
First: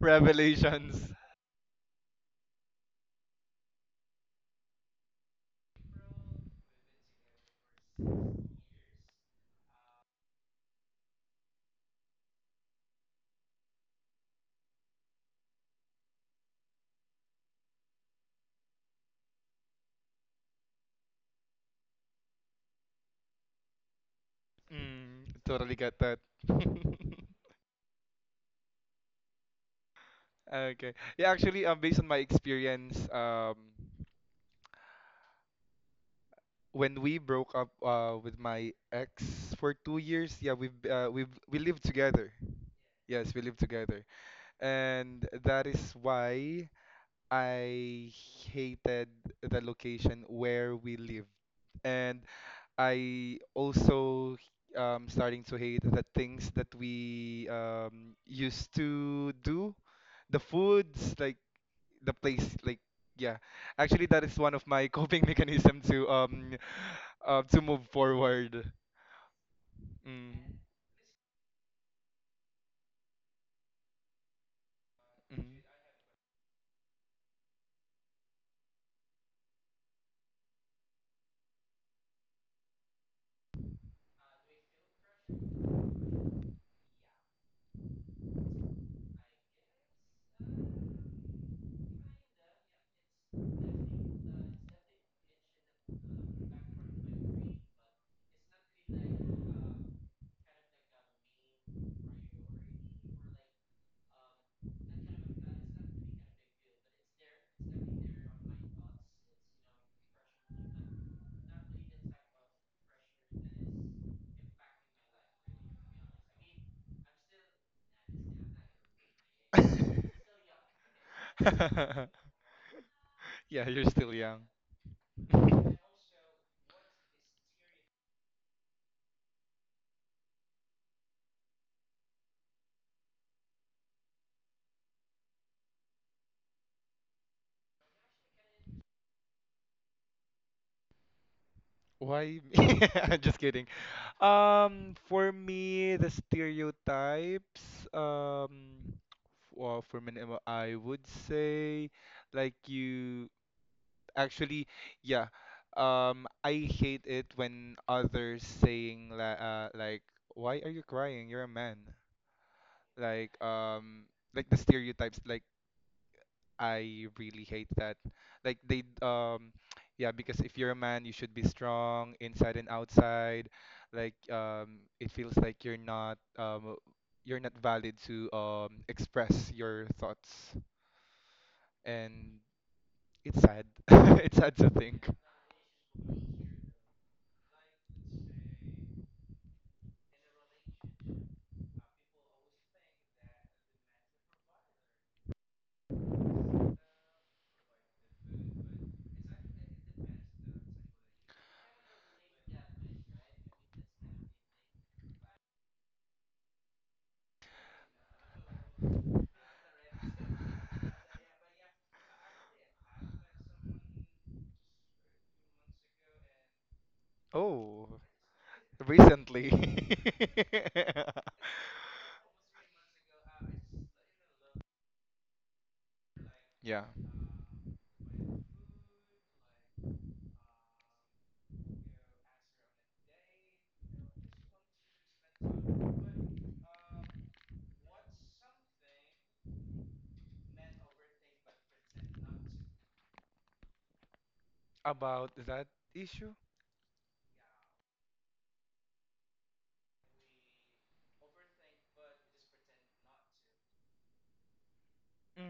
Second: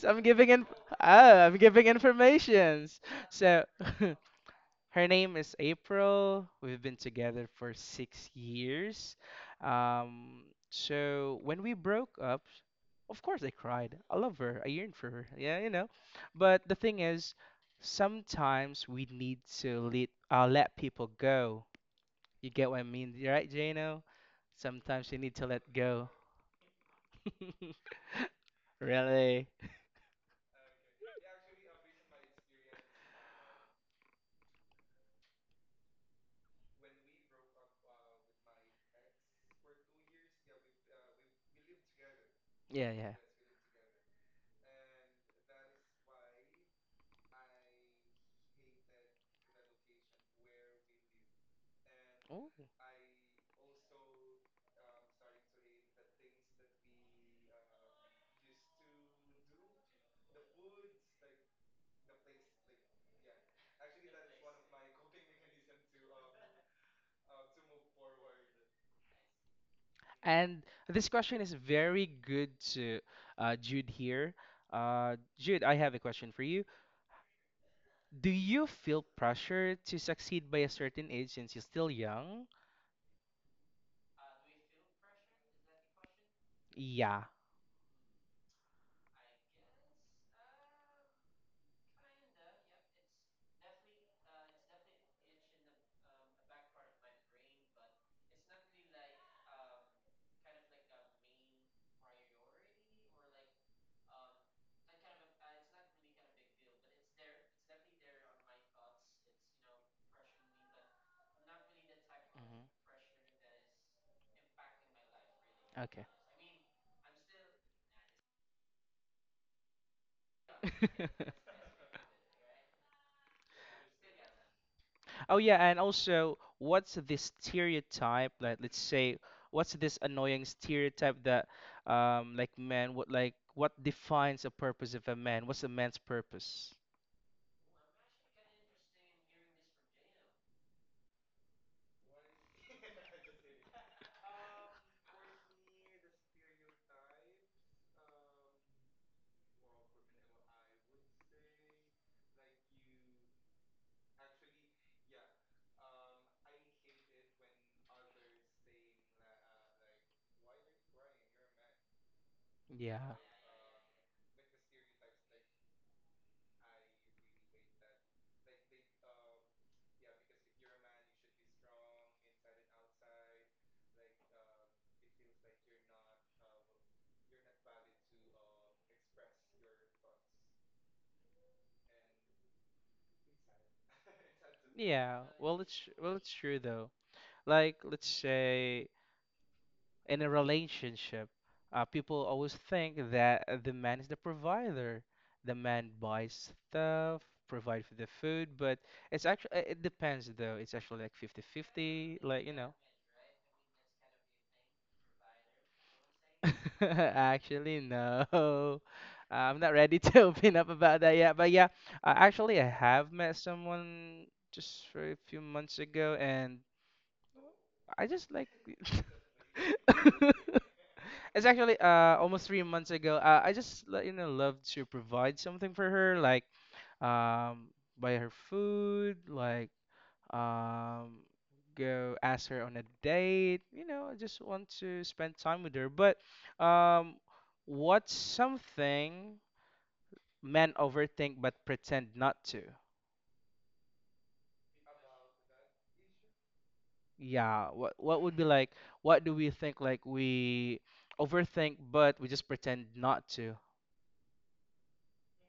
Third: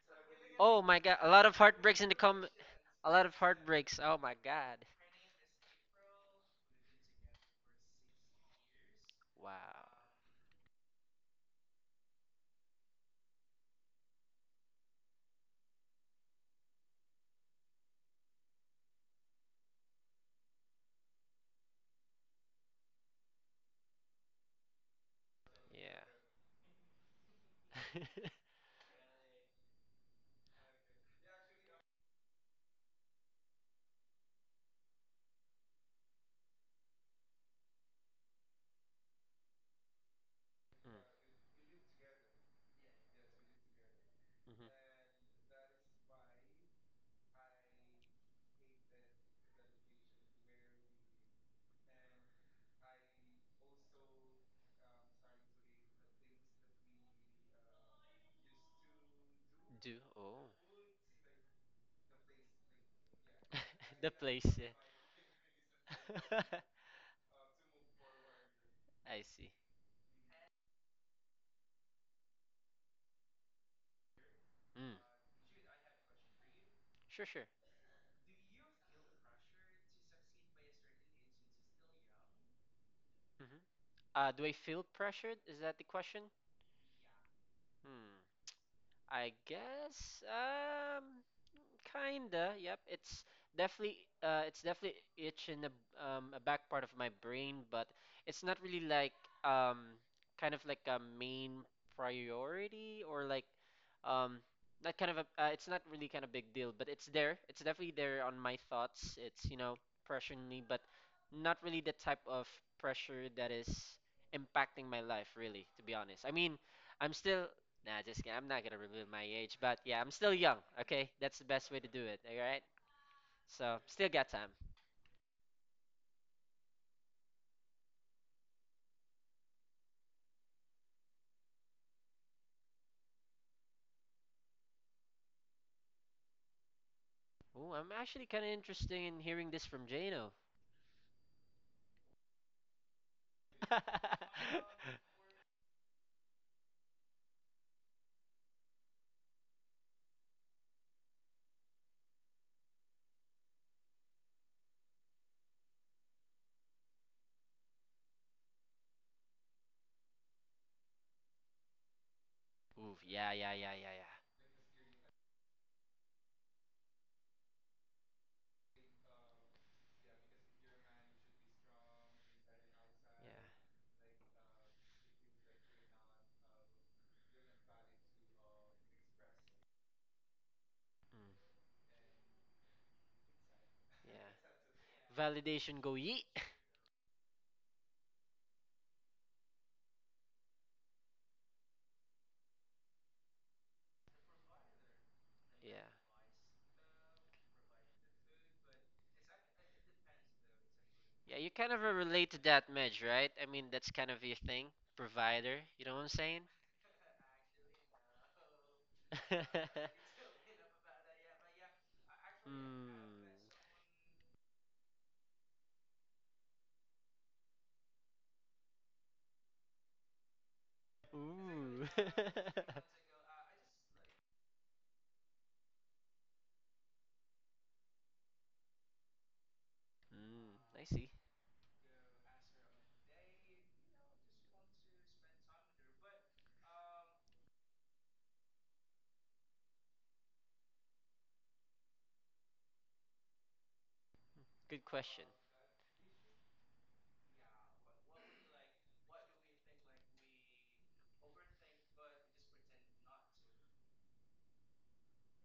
[SPEAKER 1] I'm giving in.
[SPEAKER 2] Oh my
[SPEAKER 3] revelations.
[SPEAKER 2] God, a
[SPEAKER 1] Oh,
[SPEAKER 2] lot of
[SPEAKER 1] I'm giving
[SPEAKER 2] heartbreaks in the com.
[SPEAKER 1] informations.
[SPEAKER 2] A lot of
[SPEAKER 1] So.
[SPEAKER 2] heartbreaks. Oh my God.
[SPEAKER 1] Her name is April. We've been together for six years.
[SPEAKER 2] Wow.
[SPEAKER 1] Um, so when we broke up, of course I cried. I love her. I yearned for her. Yeah, you know. But the thing is, sometimes we need to let uh, let people go. You get what I mean, right, Jano? Sometimes you
[SPEAKER 3] Mm,
[SPEAKER 1] need to let
[SPEAKER 3] totally get
[SPEAKER 2] Yeah.
[SPEAKER 1] go.
[SPEAKER 3] that.
[SPEAKER 1] Really?
[SPEAKER 3] Okay. Yeah, actually, um, based on my experience, um, when we broke up uh, with my ex for two years, yeah, we've
[SPEAKER 2] Mm,
[SPEAKER 3] uh, we've we lived together.
[SPEAKER 1] Yeah, yeah.
[SPEAKER 3] Yes, we lived together,
[SPEAKER 2] mhm.
[SPEAKER 3] and that is why I hated the location where we lived, and
[SPEAKER 1] Oh.
[SPEAKER 3] I also um starting to hate the things that we um used to do,
[SPEAKER 2] Do
[SPEAKER 3] the
[SPEAKER 2] oh
[SPEAKER 3] foods like, the place like, yeah, actually
[SPEAKER 2] the
[SPEAKER 3] that is
[SPEAKER 2] place.
[SPEAKER 3] one of my coping mechanism to
[SPEAKER 2] Yeah.
[SPEAKER 3] um uh, to move forward.
[SPEAKER 2] I see.
[SPEAKER 3] Mm,
[SPEAKER 1] And this question is very good to uh, Jude here.
[SPEAKER 2] Mm.
[SPEAKER 1] Uh,
[SPEAKER 3] mm.
[SPEAKER 1] Jude, I have a question for you.
[SPEAKER 2] Sure, sure.
[SPEAKER 1] Do you feel pressure to succeed by a certain age since you're still young?
[SPEAKER 2] Hmm. Uh, do I feel pressured? Is that the question?
[SPEAKER 1] Yeah.
[SPEAKER 2] Hmm. I guess um kinda. Yep. It's definitely uh it's definitely itch in the um a back part of my brain, but it's not really like um kind of like a main priority or like um not kind of a uh, it's not really kind of big deal, but it's there. It's definitely there on my thoughts. It's, you know, pressuring me, but not really the type of pressure that is impacting my life really,
[SPEAKER 1] Mhm.
[SPEAKER 2] to be
[SPEAKER 1] Okay.
[SPEAKER 2] honest. I mean, I'm still Nah, just kidding. I'm not gonna reveal my age, but yeah, I'm still young. Okay, that's the best way to do it. All right,
[SPEAKER 3] Yeah,
[SPEAKER 2] so
[SPEAKER 3] you're
[SPEAKER 2] still
[SPEAKER 3] still
[SPEAKER 2] got
[SPEAKER 3] young.
[SPEAKER 2] time.
[SPEAKER 1] Oh yeah, and also, what's this stereotype like? Let's say, what's this annoying stereotype that, um, like men, what like what defines a purpose of a man? What's a man's purpose?
[SPEAKER 2] Ooh, I'm actually kind of interested in hearing this from Jano.
[SPEAKER 3] Why me? Just kidding. Um for me, the stereotypes, um well, for me, I would say like you. Actually, yeah. Um, I hate it when others saying la uh, like, "Why are you crying? You're a man."
[SPEAKER 2] Ooh,
[SPEAKER 1] Yeah.
[SPEAKER 2] yeah,
[SPEAKER 3] Like,
[SPEAKER 2] yeah, yeah, yeah,
[SPEAKER 3] um,
[SPEAKER 2] yeah,
[SPEAKER 3] like the stereotypes. Like, I really hate that. Like they, um, yeah, because if you're a man, you should be strong inside and
[SPEAKER 2] yeah.
[SPEAKER 3] outside. Like, um, it feels like you're not, um, you're not valid to um express your thoughts, and it's sad. It's
[SPEAKER 2] Mm,
[SPEAKER 3] sad to think.
[SPEAKER 2] yeah.
[SPEAKER 1] Yeah, well,
[SPEAKER 2] Validation
[SPEAKER 1] it's
[SPEAKER 2] go
[SPEAKER 1] well,
[SPEAKER 2] yeet.
[SPEAKER 1] it's true though. Like, let's say in a relationship, uh, people always think that the man is the provider. The
[SPEAKER 2] Yeah,
[SPEAKER 1] man buys stuff, provide for the food, but it's actually it depends though. It's actually like
[SPEAKER 2] yeah. You kind of
[SPEAKER 1] fifty-fifty.
[SPEAKER 2] relate to
[SPEAKER 1] Like you
[SPEAKER 2] that,
[SPEAKER 1] know.
[SPEAKER 2] Medge, right? I mean, that's kind of your thing, provider. You know what I'm saying?
[SPEAKER 1] Actually, no. I'm not ready to open up about that yet. But yeah, uh, actually, I have
[SPEAKER 2] Mm.
[SPEAKER 1] met someone just for a few months ago, and
[SPEAKER 3] Oh.
[SPEAKER 1] I just like
[SPEAKER 3] Recently.
[SPEAKER 1] it's actually
[SPEAKER 2] Ooh.
[SPEAKER 1] uh almost three months ago. Uh, I just let you know love to provide something for her, like
[SPEAKER 3] Yeah,
[SPEAKER 1] um buy her food, like
[SPEAKER 2] Mm, I see.
[SPEAKER 1] um go ask her on a date. You know, I just want to spend time with her. But um, what's something men overthink but pretend not to?
[SPEAKER 2] Good
[SPEAKER 3] about
[SPEAKER 2] question.
[SPEAKER 3] that issue.
[SPEAKER 1] Yeah, what what would be like? What do we think like we overthink but we just pretend not to?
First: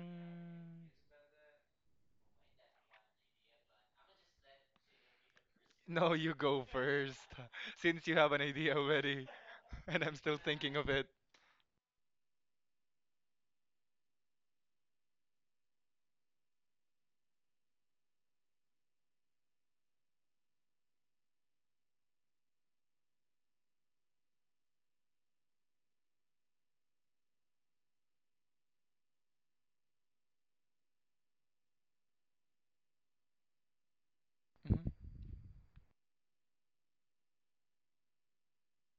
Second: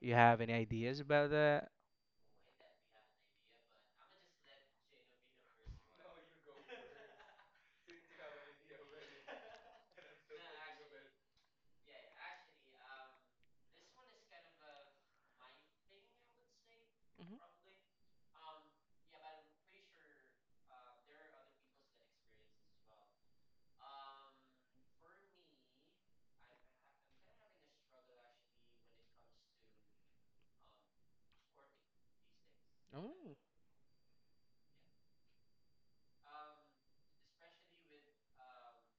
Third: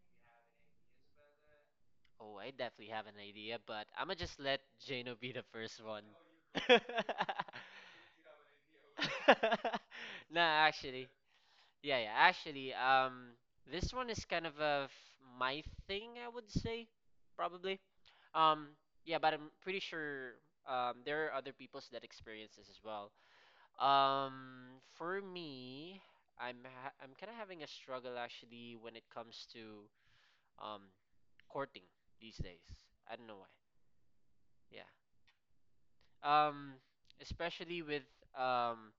[SPEAKER 1] You have any ideas about that?
[SPEAKER 2] Oh, I definitely have an idea, but I'm gonna just let Jano be the first one.
[SPEAKER 3] no, you go first. Since you have an idea already, and I'm still
[SPEAKER 2] Nah,
[SPEAKER 3] thinking of
[SPEAKER 2] actually,
[SPEAKER 3] it.
[SPEAKER 2] yeah, yeah, actually, um, this one is kind of a f- my thing, I would say,
[SPEAKER 1] Hmm.
[SPEAKER 2] probably. Um, yeah, but I'm pretty sure um there are other people's that experience this as well. Um, for me, I'm ha I'm kind of having a struggle actually when it comes to um courting these days. I don't
[SPEAKER 1] Oh.
[SPEAKER 2] know why. Yeah. Um, especially with um,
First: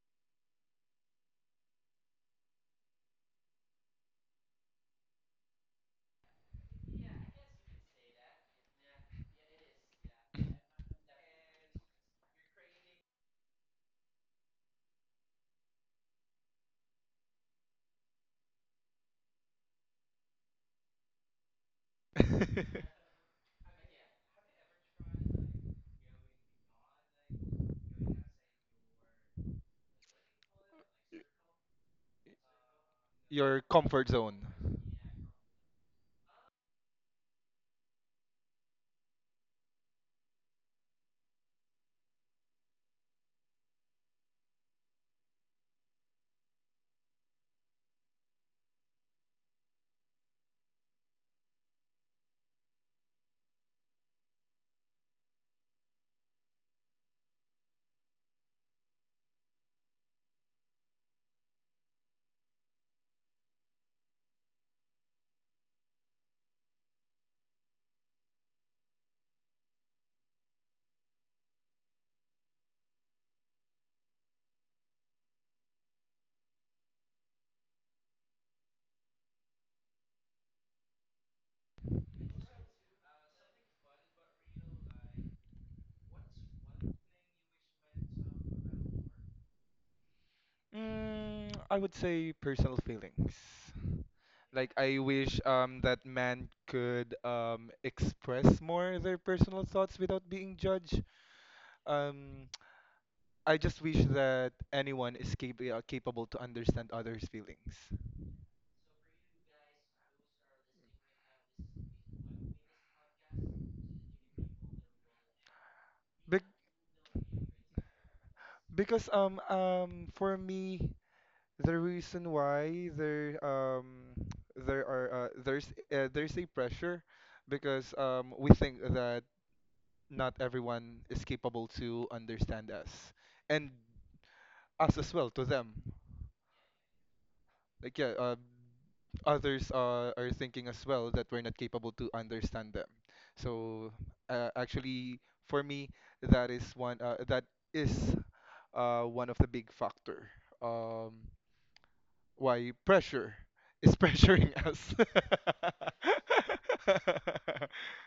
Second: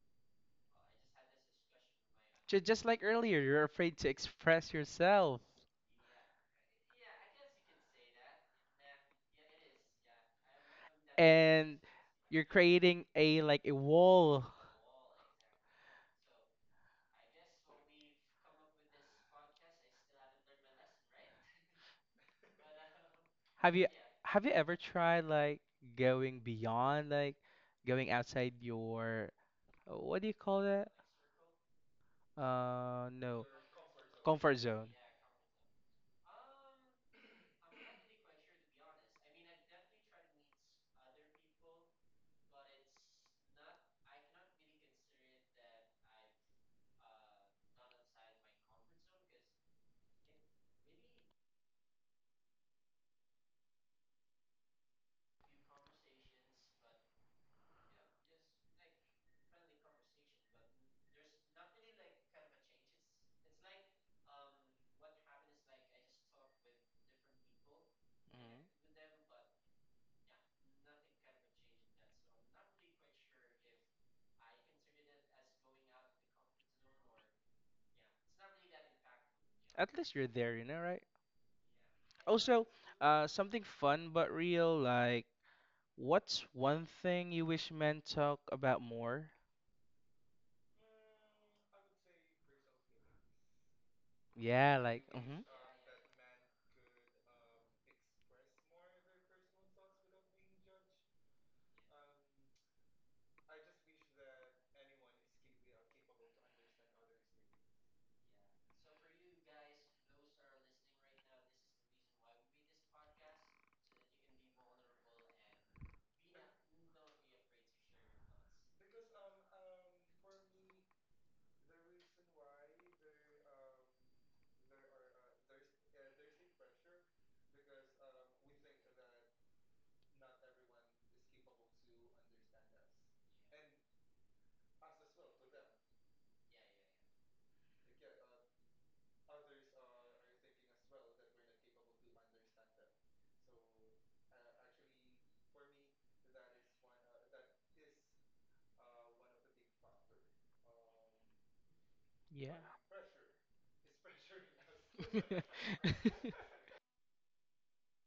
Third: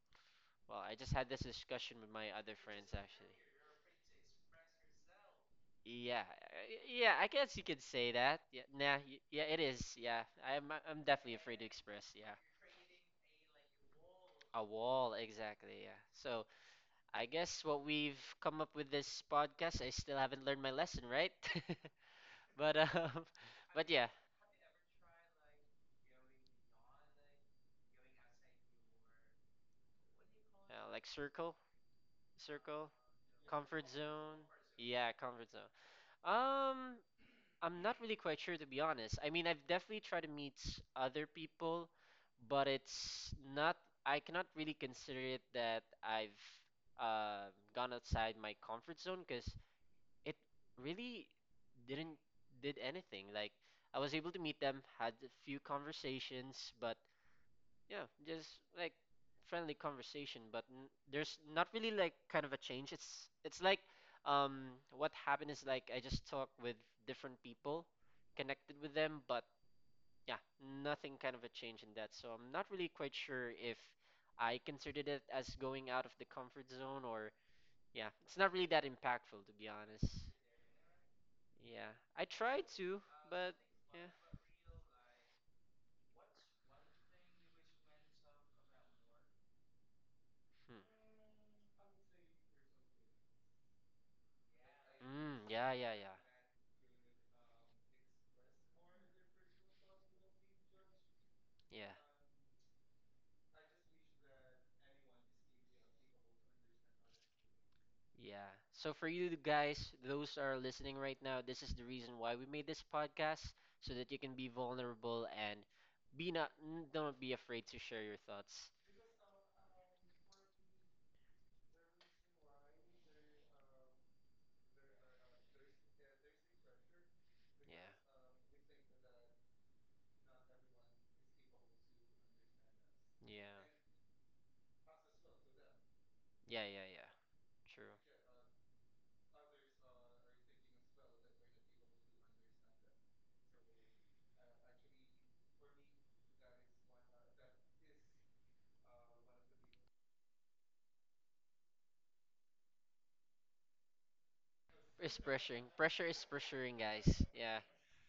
[SPEAKER 2] well, I just had this discussion with my other
[SPEAKER 1] Ju- just
[SPEAKER 2] friends
[SPEAKER 1] like
[SPEAKER 2] actually.
[SPEAKER 1] earlier, you're afraid to express yourself.
[SPEAKER 2] Yeah, I- yeah, I guess you could say that. Yeah, nah, y- yeah, it is. Yeah, I'm, I'm definitely afraid to
[SPEAKER 1] And
[SPEAKER 2] express. Yeah,
[SPEAKER 1] you're creating a like a wall.
[SPEAKER 2] a wall, exactly. Yeah. So I guess what we've come up with this podcast, I still haven't learned my lesson, right?
[SPEAKER 3] Mhm.
[SPEAKER 2] But um,
[SPEAKER 1] Have you
[SPEAKER 2] but yeah,
[SPEAKER 1] have you ever tried like going beyond like going outside your what do you call
[SPEAKER 2] uh,
[SPEAKER 1] that?
[SPEAKER 2] like circle, circle,
[SPEAKER 1] Uh no.
[SPEAKER 3] Your
[SPEAKER 2] comfort
[SPEAKER 3] comfort zone.
[SPEAKER 2] zone.
[SPEAKER 1] Comfort zone.
[SPEAKER 2] Yeah, comfort zone. Um, I'm not really quite sure to be honest. I mean, I've definitely tried to meet s- other people, but it's not, I cannot really consider it that I've uh, gone outside my comfort zone because it really didn't did anything. Like I was able to meet them, had a few conversations, but yeah, just like friendly conversation, but n there's not really like kind of a change. It's it's like um what happened is like I just talked with different people, connected with them, but yeah, nothing kind of a change in that. So I'm not really quite sure if I considered it as going out of the comfort zone or yeah, it's not really that impactful to be
[SPEAKER 1] At least
[SPEAKER 2] honest.
[SPEAKER 1] you're there, you know, right?
[SPEAKER 2] Yeah, I tried
[SPEAKER 1] Also,
[SPEAKER 2] to,
[SPEAKER 1] uh,
[SPEAKER 2] but
[SPEAKER 1] something
[SPEAKER 2] yeah.
[SPEAKER 1] fun but real, like, what's one thing you wish men talk about more?
[SPEAKER 2] Hmm.
[SPEAKER 3] Mm, I would say personal feelings. Like
[SPEAKER 1] Yeah,
[SPEAKER 3] I
[SPEAKER 1] like,
[SPEAKER 2] Mm,
[SPEAKER 3] wish
[SPEAKER 1] hmm.
[SPEAKER 2] yeah,
[SPEAKER 3] um
[SPEAKER 2] yeah,
[SPEAKER 3] that
[SPEAKER 2] yeah.
[SPEAKER 3] man could um express more their personal thoughts without being judged.
[SPEAKER 2] Yeah.
[SPEAKER 3] Um I just wish that anyone is cap- uh, capable to understand others' feelings.
[SPEAKER 2] Yeah. So for you guys, those are listening right now, this is the reason why we made this podcast so that you can be vulnerable and be
[SPEAKER 3] Be-
[SPEAKER 2] not n- don't be afraid to share your thoughts.
[SPEAKER 3] because um um for me, the reason why there um there are uh, there's uh, there's a pressure,
[SPEAKER 2] Yeah.
[SPEAKER 3] because um we think that not everyone is capable to understand us,
[SPEAKER 2] Yeah.
[SPEAKER 3] and us as well to them,
[SPEAKER 2] Yeah, yeah, yeah. True.
[SPEAKER 3] like, yeah, uh, others uh, are thinking as well that we're not capable to understand them. So, uh, actually, for me, that is one uh, that is uh, one of the big factor, um,
[SPEAKER 1] Yeah.
[SPEAKER 3] why pressure is pressuring us.
[SPEAKER 2] It's pressuring. Pressure is pressuring, guys. Yeah.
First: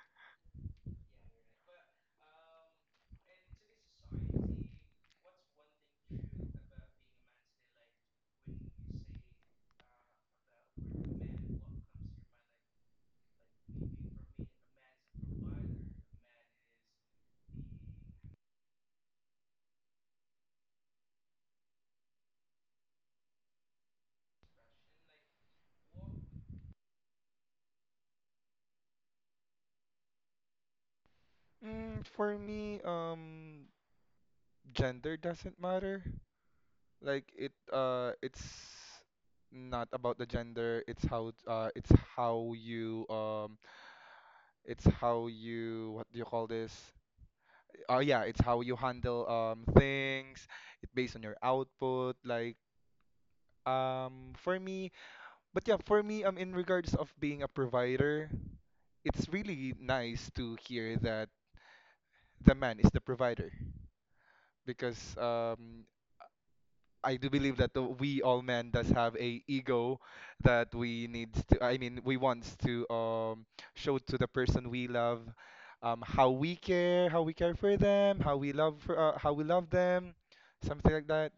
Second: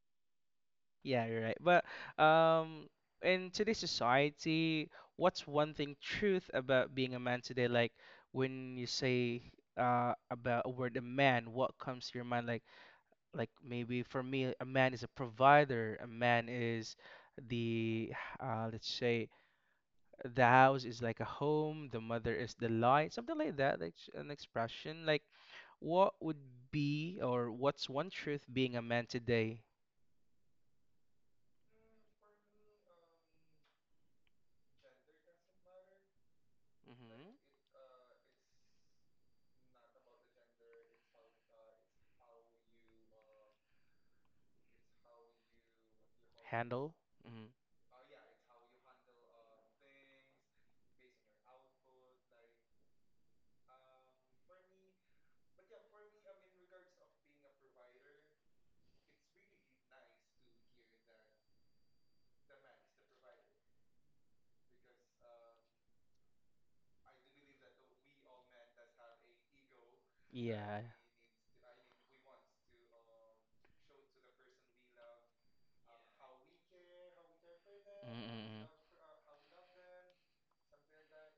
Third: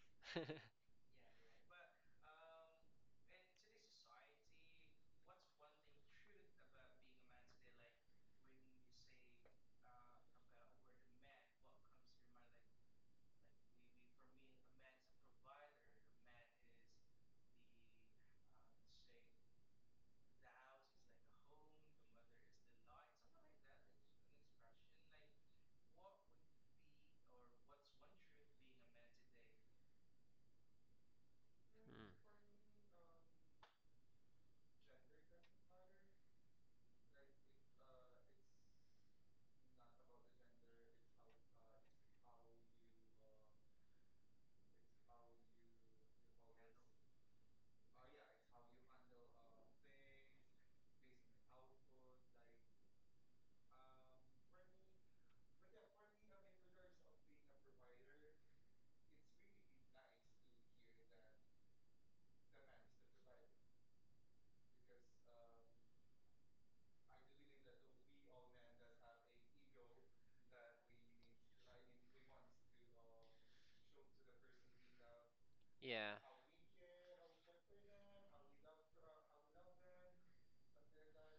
[SPEAKER 1] Yeah, you're right. But um, in today's society, what's one thing truth about being a man today? Like when you say uh about a word a man, what comes to your mind? Like like maybe for me, a man is a provider. A man is the uh let's say the house is like a home, the mother is the light, something like that. Like sh- an expression. Like what would be or what's one truth being a man today?
[SPEAKER 3] Mm,
[SPEAKER 2] Mm.
[SPEAKER 3] for me, um, gender doesn't matter.
[SPEAKER 1] Hmm.
[SPEAKER 3] Like it, uh, it's not about the gender. It's how, uh, it's how you, um, It's how you, what do you call
[SPEAKER 1] Handle?
[SPEAKER 3] this?
[SPEAKER 1] Hmm.
[SPEAKER 3] Oh yeah, it's how you handle um things. It based on your output. Like um for me, but yeah, for me, um in regards of being a provider, it's really nice to hear that the man is the provider, because um I do believe that uh, we all men does have a ego that
[SPEAKER 1] Yeah.
[SPEAKER 3] we need to, I mean, we wants to um, show to the person we love, um,
[SPEAKER 2] Yeah.
[SPEAKER 3] how we care, how we care for
[SPEAKER 1] Mm.
[SPEAKER 3] them, how we
[SPEAKER 1] Mm.
[SPEAKER 3] love for, uh, how we love them, something like that.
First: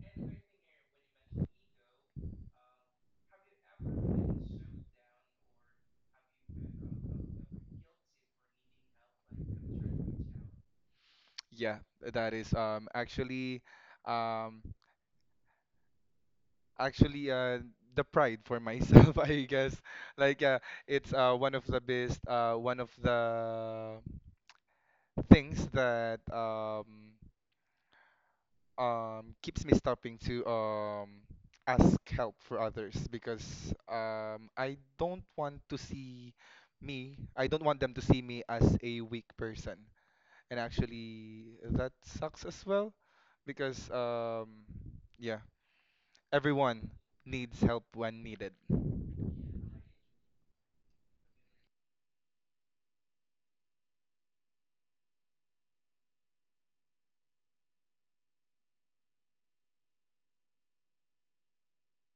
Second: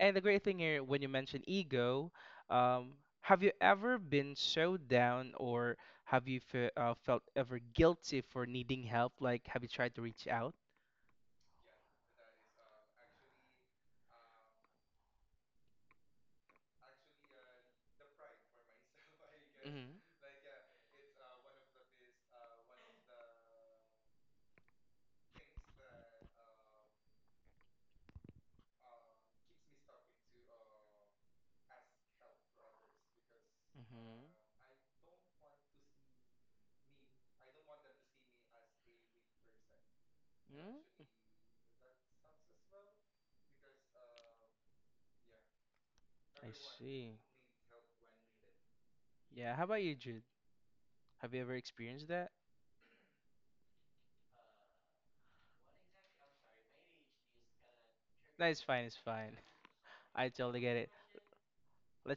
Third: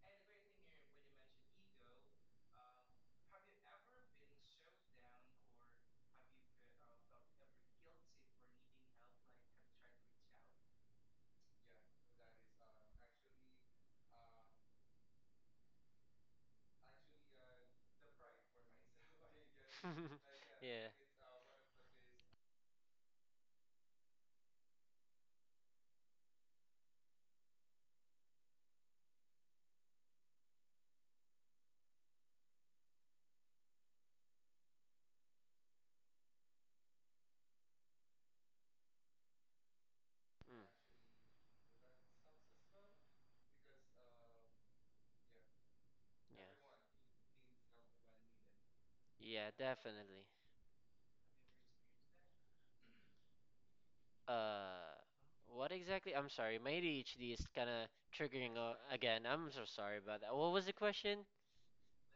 [SPEAKER 1] And the great thing here, when you mention ego, um, have you ever been so down, or have you fe uh, felt ever guilty for needing help? Like, have you tried to reach out?
[SPEAKER 3] Yeah, that is um, actually um, actually uh, the pride for myself, I guess.
[SPEAKER 1] Mm-hmm.
[SPEAKER 3] Like, uh,
[SPEAKER 2] Yeah.
[SPEAKER 3] it's uh, one of the best, uh, one of the things that um, um keeps me stopping to um ask help for others, because um I don't want to see me, I don't want them to see me as a weak person. And
[SPEAKER 2] Mm.
[SPEAKER 1] Mm-hmm.
[SPEAKER 3] actually that sucks as well, because um yeah,
[SPEAKER 2] Yeah.
[SPEAKER 1] I
[SPEAKER 3] everyone
[SPEAKER 1] see.
[SPEAKER 3] needs help when needed.
[SPEAKER 2] Yeah,
[SPEAKER 1] Yeah, how about you, Jude?
[SPEAKER 2] definitely.
[SPEAKER 1] Have you ever experienced that?
[SPEAKER 2] Uh, what exactly? I'm sorry, my A D H D is kind of
[SPEAKER 1] That
[SPEAKER 2] triggering
[SPEAKER 1] is
[SPEAKER 2] o-
[SPEAKER 1] fine, it's
[SPEAKER 2] again.
[SPEAKER 1] fine.
[SPEAKER 2] I'm so sorry about
[SPEAKER 1] I
[SPEAKER 2] that. What
[SPEAKER 1] totally
[SPEAKER 2] was the
[SPEAKER 1] get it.
[SPEAKER 2] question?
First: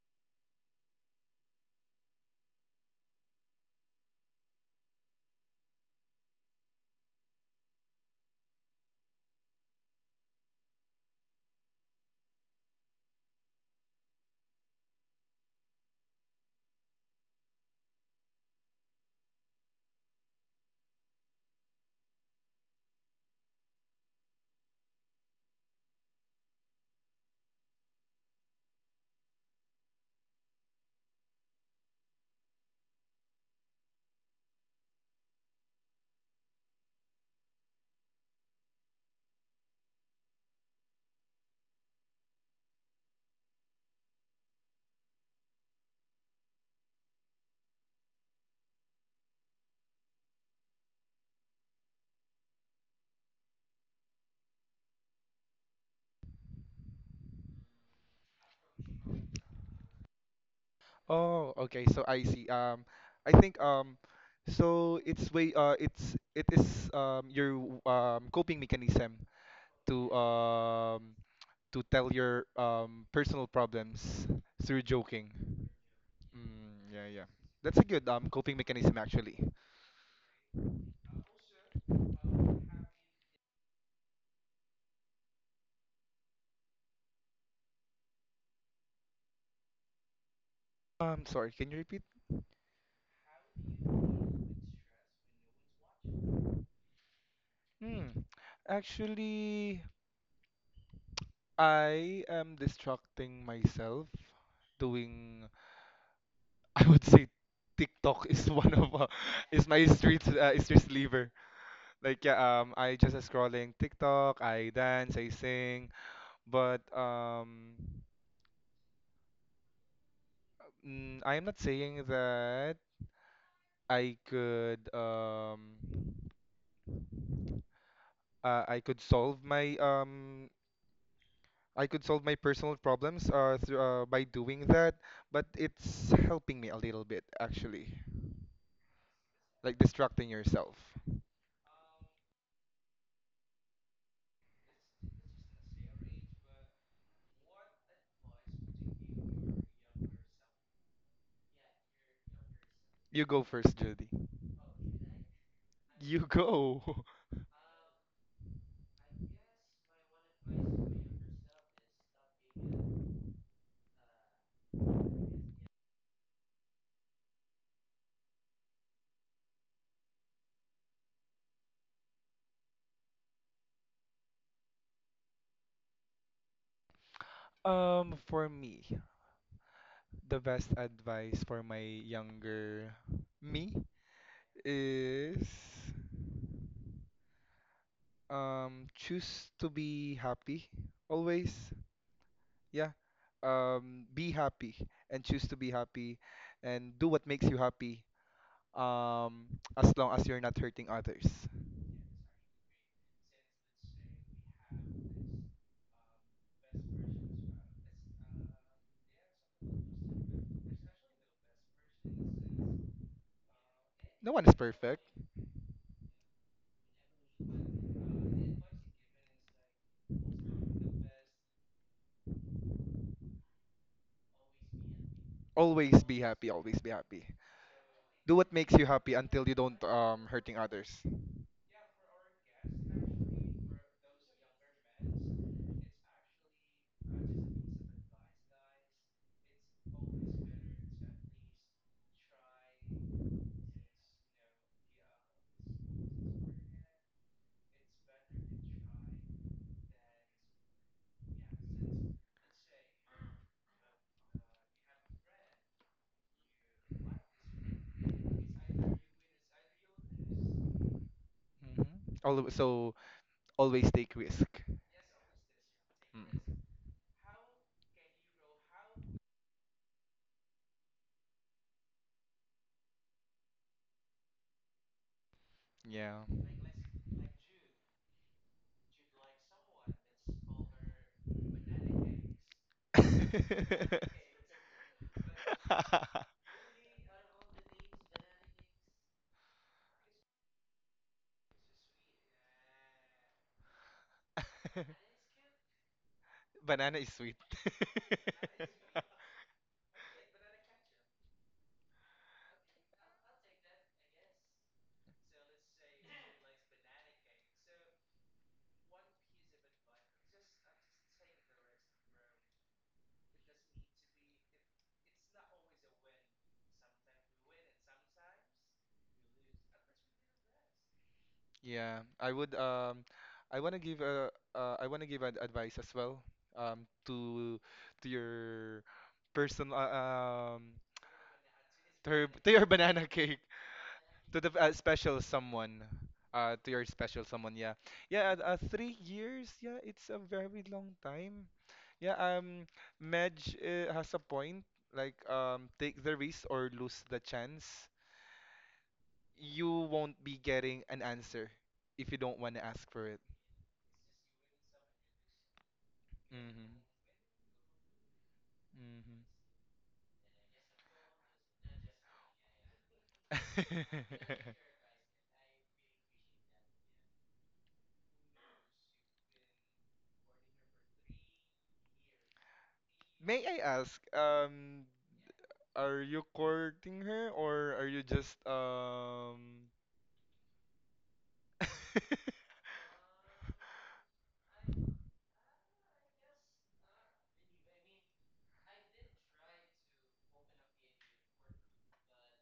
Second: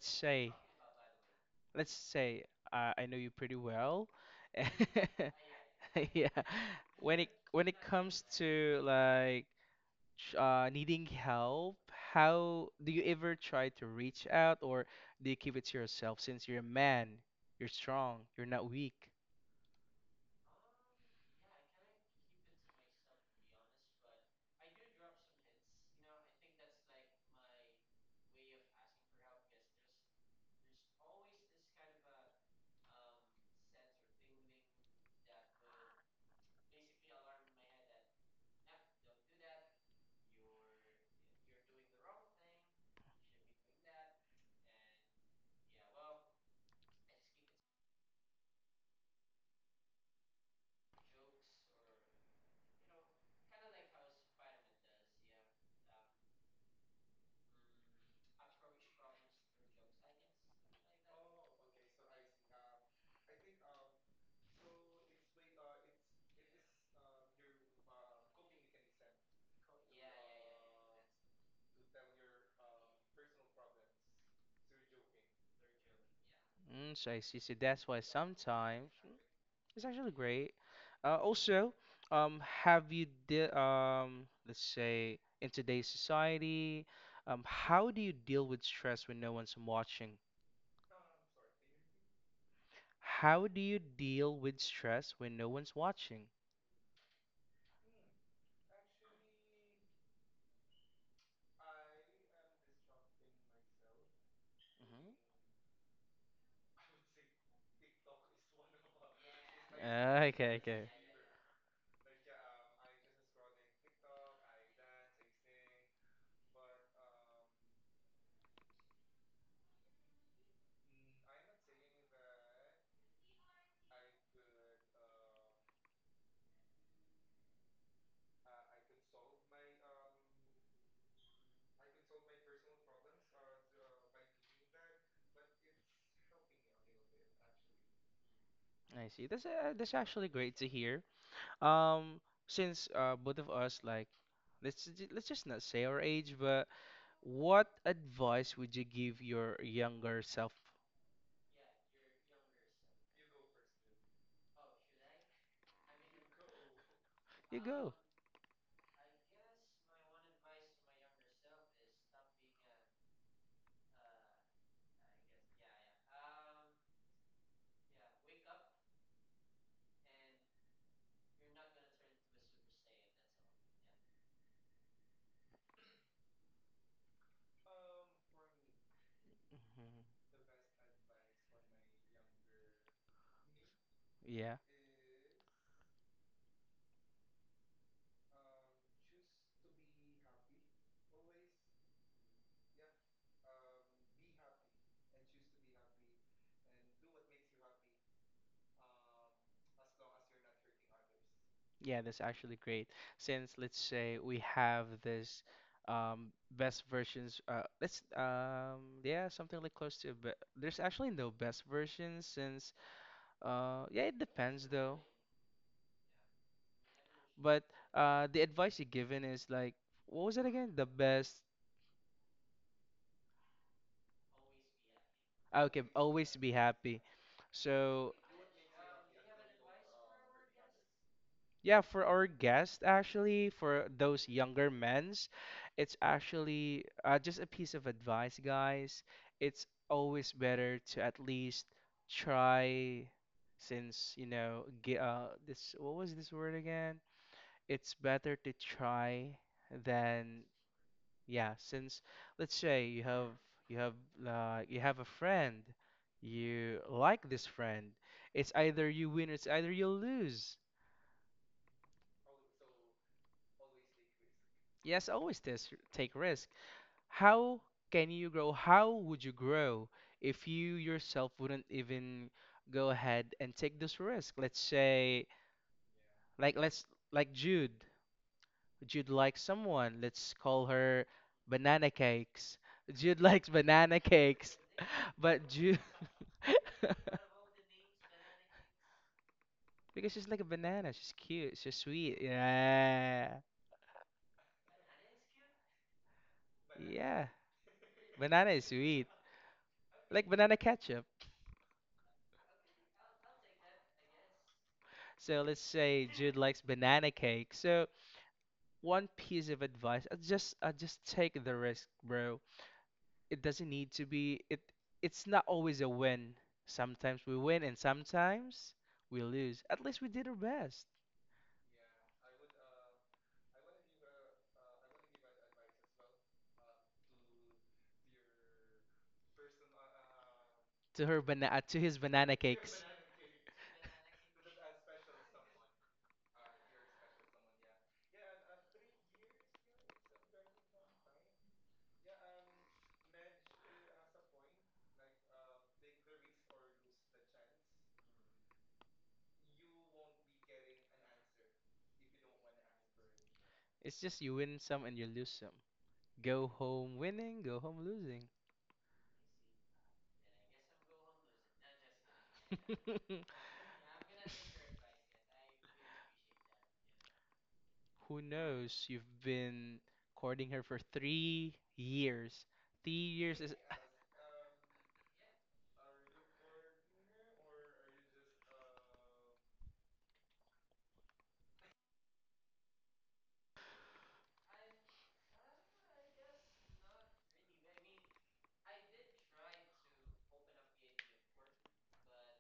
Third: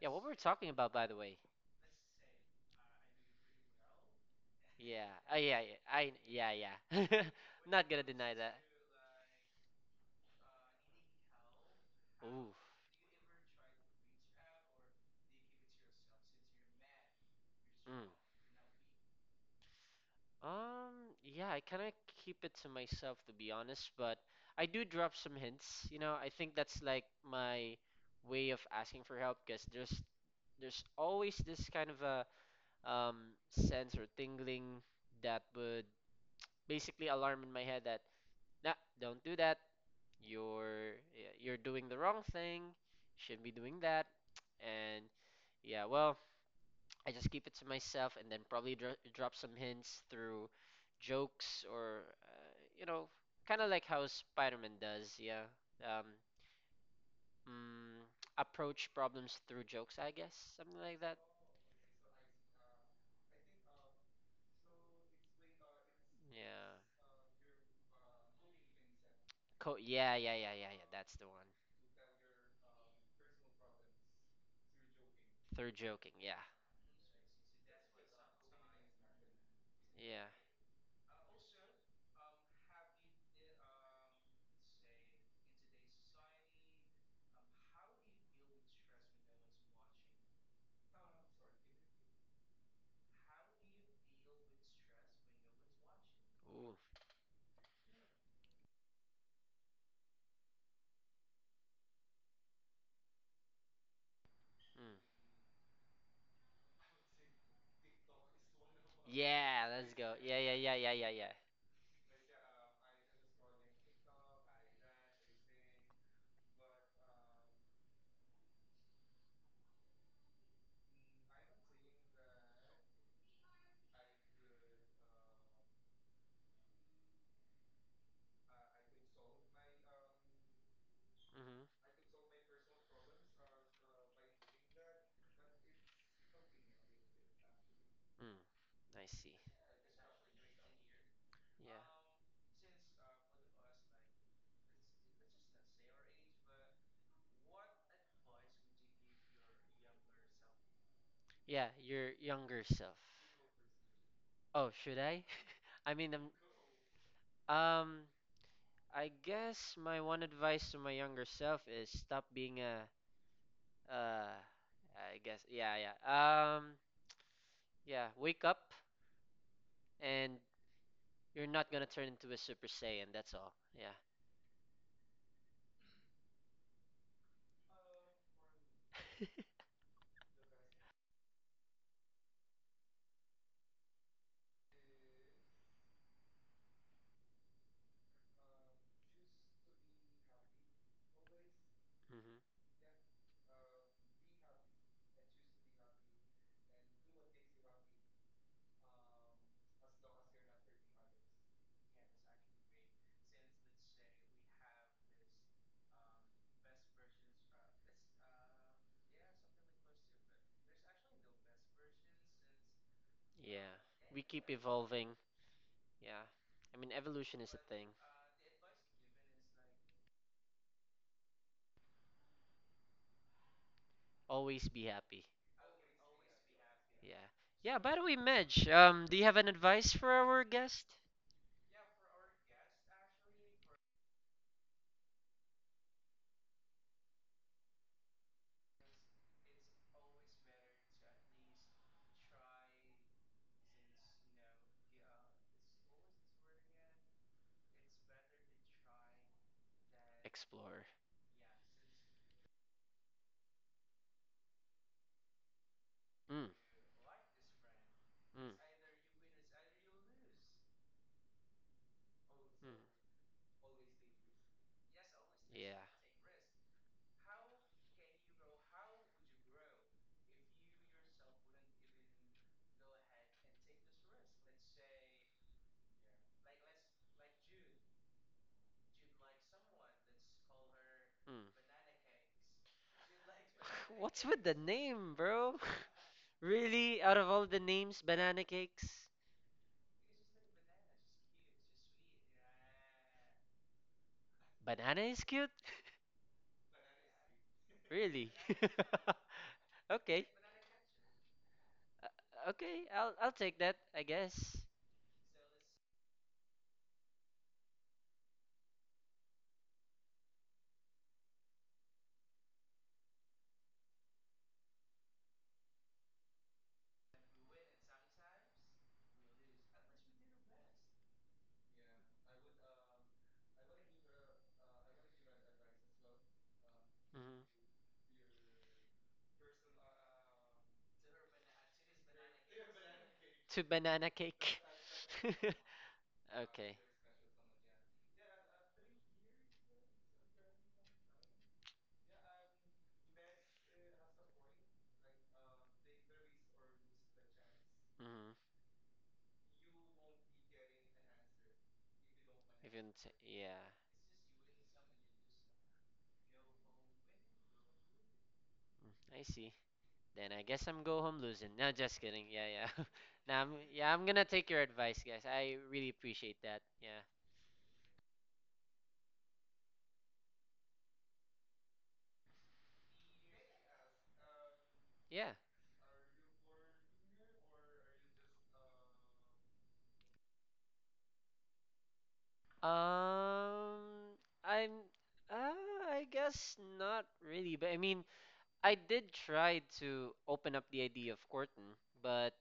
[SPEAKER 2] Yeah, what were we
[SPEAKER 1] say,
[SPEAKER 2] talking about, by the way?
[SPEAKER 1] let's say, uh, I know you pretty well.
[SPEAKER 2] Yeah. Oh, yeah, yeah. I
[SPEAKER 1] Yeah.
[SPEAKER 2] yeah, yeah.
[SPEAKER 1] When it when it
[SPEAKER 2] Not gonna
[SPEAKER 1] comes
[SPEAKER 2] deny that.
[SPEAKER 1] to like ch- uh, needing help,
[SPEAKER 2] Ooh.
[SPEAKER 1] how do you ever try to reach out, or do you keep it to yourself? Since you're a man, you're
[SPEAKER 2] Mm.
[SPEAKER 1] strong, you're not weak.
[SPEAKER 2] Um, yeah, I kind of keep it to myself to be honest, but I do drop some hints. You know, I think that's like my way of asking for help because there's there's always this kind of a um, sense or tingling that would basically alarm in my head that nah, don't do that. You're yeah, you're doing the wrong thing. Shouldn't be doing that. And yeah, well, I just keep it to myself and then probably dro drop some hints through jokes or uh, you know, kind of like how Spider-Man does. Yeah. Um, mm, Approach problems through jokes, I guess, something like that.
[SPEAKER 3] Oh, okay, so I see. Um I think, um so it's way uh it's it
[SPEAKER 2] Yeah.
[SPEAKER 3] is um your um coping mechanism
[SPEAKER 2] Co-
[SPEAKER 3] to
[SPEAKER 2] yeah, yeah, yeah, yeah, yeah. That's
[SPEAKER 3] um
[SPEAKER 2] the one.
[SPEAKER 3] to tell your um, personal problems through joking.
[SPEAKER 2] Third joking. Yeah.
[SPEAKER 3] Mm,
[SPEAKER 1] Mm,
[SPEAKER 3] yeah,
[SPEAKER 1] so I
[SPEAKER 3] yeah.
[SPEAKER 1] see. So
[SPEAKER 3] That's a
[SPEAKER 1] that's why
[SPEAKER 3] good um coping
[SPEAKER 1] sometimes
[SPEAKER 3] mechanism
[SPEAKER 1] mm,
[SPEAKER 3] actually.
[SPEAKER 1] It's actually
[SPEAKER 2] Yeah.
[SPEAKER 1] great. Uh, also, um, have you de um, Let's say in today's society, um, how do you deal with stress when no one's watching?
[SPEAKER 3] Um, sorry, can you repeat?
[SPEAKER 1] How do you deal with stress when no one's watching?
[SPEAKER 2] Ooh.
[SPEAKER 3] Hmm. Actually, I am distracting myself
[SPEAKER 2] Mm.
[SPEAKER 1] hmm
[SPEAKER 3] doing. I would say TikTok is one of uh, is
[SPEAKER 2] Yeah,
[SPEAKER 3] my
[SPEAKER 2] let's go.
[SPEAKER 1] Ah,
[SPEAKER 3] street
[SPEAKER 2] Yeah, yeah,
[SPEAKER 1] okay,
[SPEAKER 3] uh,
[SPEAKER 2] yeah,
[SPEAKER 1] okay.
[SPEAKER 3] street
[SPEAKER 2] yeah, yeah,
[SPEAKER 3] lever.
[SPEAKER 2] yeah.
[SPEAKER 3] Like, yeah, um, I just scrolling TikTok. I dance, I sing, but um, mm, I am not saying that. I could um uh, I could solve my um
[SPEAKER 2] Hmm.
[SPEAKER 3] I could solve my personal problems uh, through, uh by doing that, but it's helping me a little bit actually,
[SPEAKER 2] Mm. I
[SPEAKER 1] I see.
[SPEAKER 2] see.
[SPEAKER 1] That's uh,
[SPEAKER 3] like
[SPEAKER 1] that's actually
[SPEAKER 3] distracting
[SPEAKER 1] great to
[SPEAKER 3] yourself.
[SPEAKER 1] hear.
[SPEAKER 2] Yeah.
[SPEAKER 1] Um, since uh both of us, like, let's ju- let's just not say our age, but what advice would you give your younger self?
[SPEAKER 2] Yeah, your younger self.
[SPEAKER 3] You go first, Judy.
[SPEAKER 2] Oh, should I? I mean,
[SPEAKER 3] You go.
[SPEAKER 2] I'm,
[SPEAKER 1] You go.
[SPEAKER 2] um, I guess my one advice to my younger self is stop being a Uh, I guess. Yeah, yeah. Um, yeah. Wake up, and you're not gonna turn into a Super Saiyan. That's all. Yeah.
[SPEAKER 3] Um, for me,
[SPEAKER 1] Mhm.
[SPEAKER 3] the best advice for my younger me
[SPEAKER 1] Yeah,
[SPEAKER 3] is um choose to be happy always.
[SPEAKER 2] Hmm.
[SPEAKER 3] Yeah, um be happy and choose to be happy and do what makes you happy, um as long as you're not hurting others.
[SPEAKER 1] yeah, that's actually great. Since, let's say, we have this um best versions uh let's um yeah, something like close to be, there's actually no best versions since
[SPEAKER 2] Yeah.
[SPEAKER 1] uh yeah, it
[SPEAKER 2] We
[SPEAKER 3] No one
[SPEAKER 2] keep
[SPEAKER 3] is
[SPEAKER 1] depends though.
[SPEAKER 3] perfect.
[SPEAKER 2] evolving. Yeah. I mean, evolution is a
[SPEAKER 1] But
[SPEAKER 2] thing.
[SPEAKER 1] uh the advice you're given is like, what was it again? The best.
[SPEAKER 2] Always be happy.
[SPEAKER 1] Ah, okay,
[SPEAKER 3] Always be
[SPEAKER 1] always
[SPEAKER 3] happy,
[SPEAKER 1] be
[SPEAKER 3] always be
[SPEAKER 1] happy.
[SPEAKER 3] happy.
[SPEAKER 2] Yeah. Yeah. By the way,
[SPEAKER 1] So
[SPEAKER 3] Do what
[SPEAKER 2] Medj,
[SPEAKER 3] makes you
[SPEAKER 2] um,
[SPEAKER 3] happy
[SPEAKER 2] do you have an
[SPEAKER 3] until you don't
[SPEAKER 2] advice for
[SPEAKER 3] um
[SPEAKER 2] our
[SPEAKER 3] hurting
[SPEAKER 2] guest?
[SPEAKER 3] others.
[SPEAKER 1] yeah, for our guest, actually, for those younger men's, it's actually uh, just a piece of advice, guys. It's always better to at least try, since, you know, ge- uh, this, what was this word again? It's better to try than,
[SPEAKER 2] Explorer.
[SPEAKER 1] yeah, since, let's say you have, you have, uh, you have a friend,
[SPEAKER 2] Mm,
[SPEAKER 1] you like this friend.
[SPEAKER 2] mm, mm.
[SPEAKER 1] It's either you win, it's either you lose.
[SPEAKER 3] Hmm. Alw So always take risk.
[SPEAKER 1] Yes, always tes-
[SPEAKER 2] Yeah.
[SPEAKER 1] take risk.
[SPEAKER 3] Mm.
[SPEAKER 1] How can you grow? How would you grow if you yourself wouldn't even go ahead and take this risk? Let's say,
[SPEAKER 3] Yeah.
[SPEAKER 1] like let's like Jude. Jude likes someone. Let's call her
[SPEAKER 2] Mm.
[SPEAKER 1] Banana Cakes. Jude likes banana
[SPEAKER 2] What's with the
[SPEAKER 1] cakes,
[SPEAKER 2] name,
[SPEAKER 1] but
[SPEAKER 2] bro?
[SPEAKER 1] Jude
[SPEAKER 2] Really? Out of all the names, banana cakes?
[SPEAKER 1] because she's like a banana. She's cute. She's sweet. Yeah,
[SPEAKER 2] Banana is cute?
[SPEAKER 3] Banana is
[SPEAKER 1] yeah.
[SPEAKER 3] sweet.
[SPEAKER 2] Really?
[SPEAKER 1] Banana is sweet.
[SPEAKER 2] Okay.
[SPEAKER 1] Like banana ketchup.
[SPEAKER 2] Uh, okay, I'll I'll take that, I guess.
[SPEAKER 1] So let's say Jude likes banana cake. So one piece of advice, I just I just take the risk, bro. It doesn't need to be it it's not always a win. Sometimes we win and sometimes we lose. At least we did our best
[SPEAKER 3] Yeah, I would um I want to give a uh, I want to give an advice as well, um
[SPEAKER 2] Mhm.
[SPEAKER 3] to to your personal, uh, um
[SPEAKER 1] to her banana, to his
[SPEAKER 3] to her,
[SPEAKER 1] banana
[SPEAKER 3] to your
[SPEAKER 1] cakes.
[SPEAKER 3] banana cake,
[SPEAKER 2] To banana
[SPEAKER 3] to the
[SPEAKER 2] cake.
[SPEAKER 3] uh, special someone uh to
[SPEAKER 2] Okay.
[SPEAKER 3] your special someone, yeah. Yeah, uh, uh, 3 years, yeah, it's a very long time. Yeah, um Medj, uh, has a point, like, um take the risk or lose the chance.
[SPEAKER 2] Hmm.
[SPEAKER 3] You won't be getting an answer if you don't want to
[SPEAKER 2] If you
[SPEAKER 3] ask
[SPEAKER 2] don't
[SPEAKER 3] for
[SPEAKER 2] say-
[SPEAKER 3] it.
[SPEAKER 2] Yeah.
[SPEAKER 1] It's just you win some and you lose some. Go
[SPEAKER 3] Hmm.
[SPEAKER 1] home winning, go home losing.
[SPEAKER 2] Mm, I
[SPEAKER 3] Mhm.
[SPEAKER 2] see. Then I guess I'm go home losing. No, just kidding. Yeah, yeah. Nah, I'm, yeah, I'm gonna take your advice, guys. I really appreciate that. Yeah,
[SPEAKER 1] Who knows? You've been courting her for three years. Three years
[SPEAKER 3] May
[SPEAKER 1] is.
[SPEAKER 3] I ask, um,
[SPEAKER 2] yeah.
[SPEAKER 3] are you courting her, or are you just um?
[SPEAKER 2] Um, I'm. Uh, I guess not really, but I mean, I did try to open up the idea of Corton, but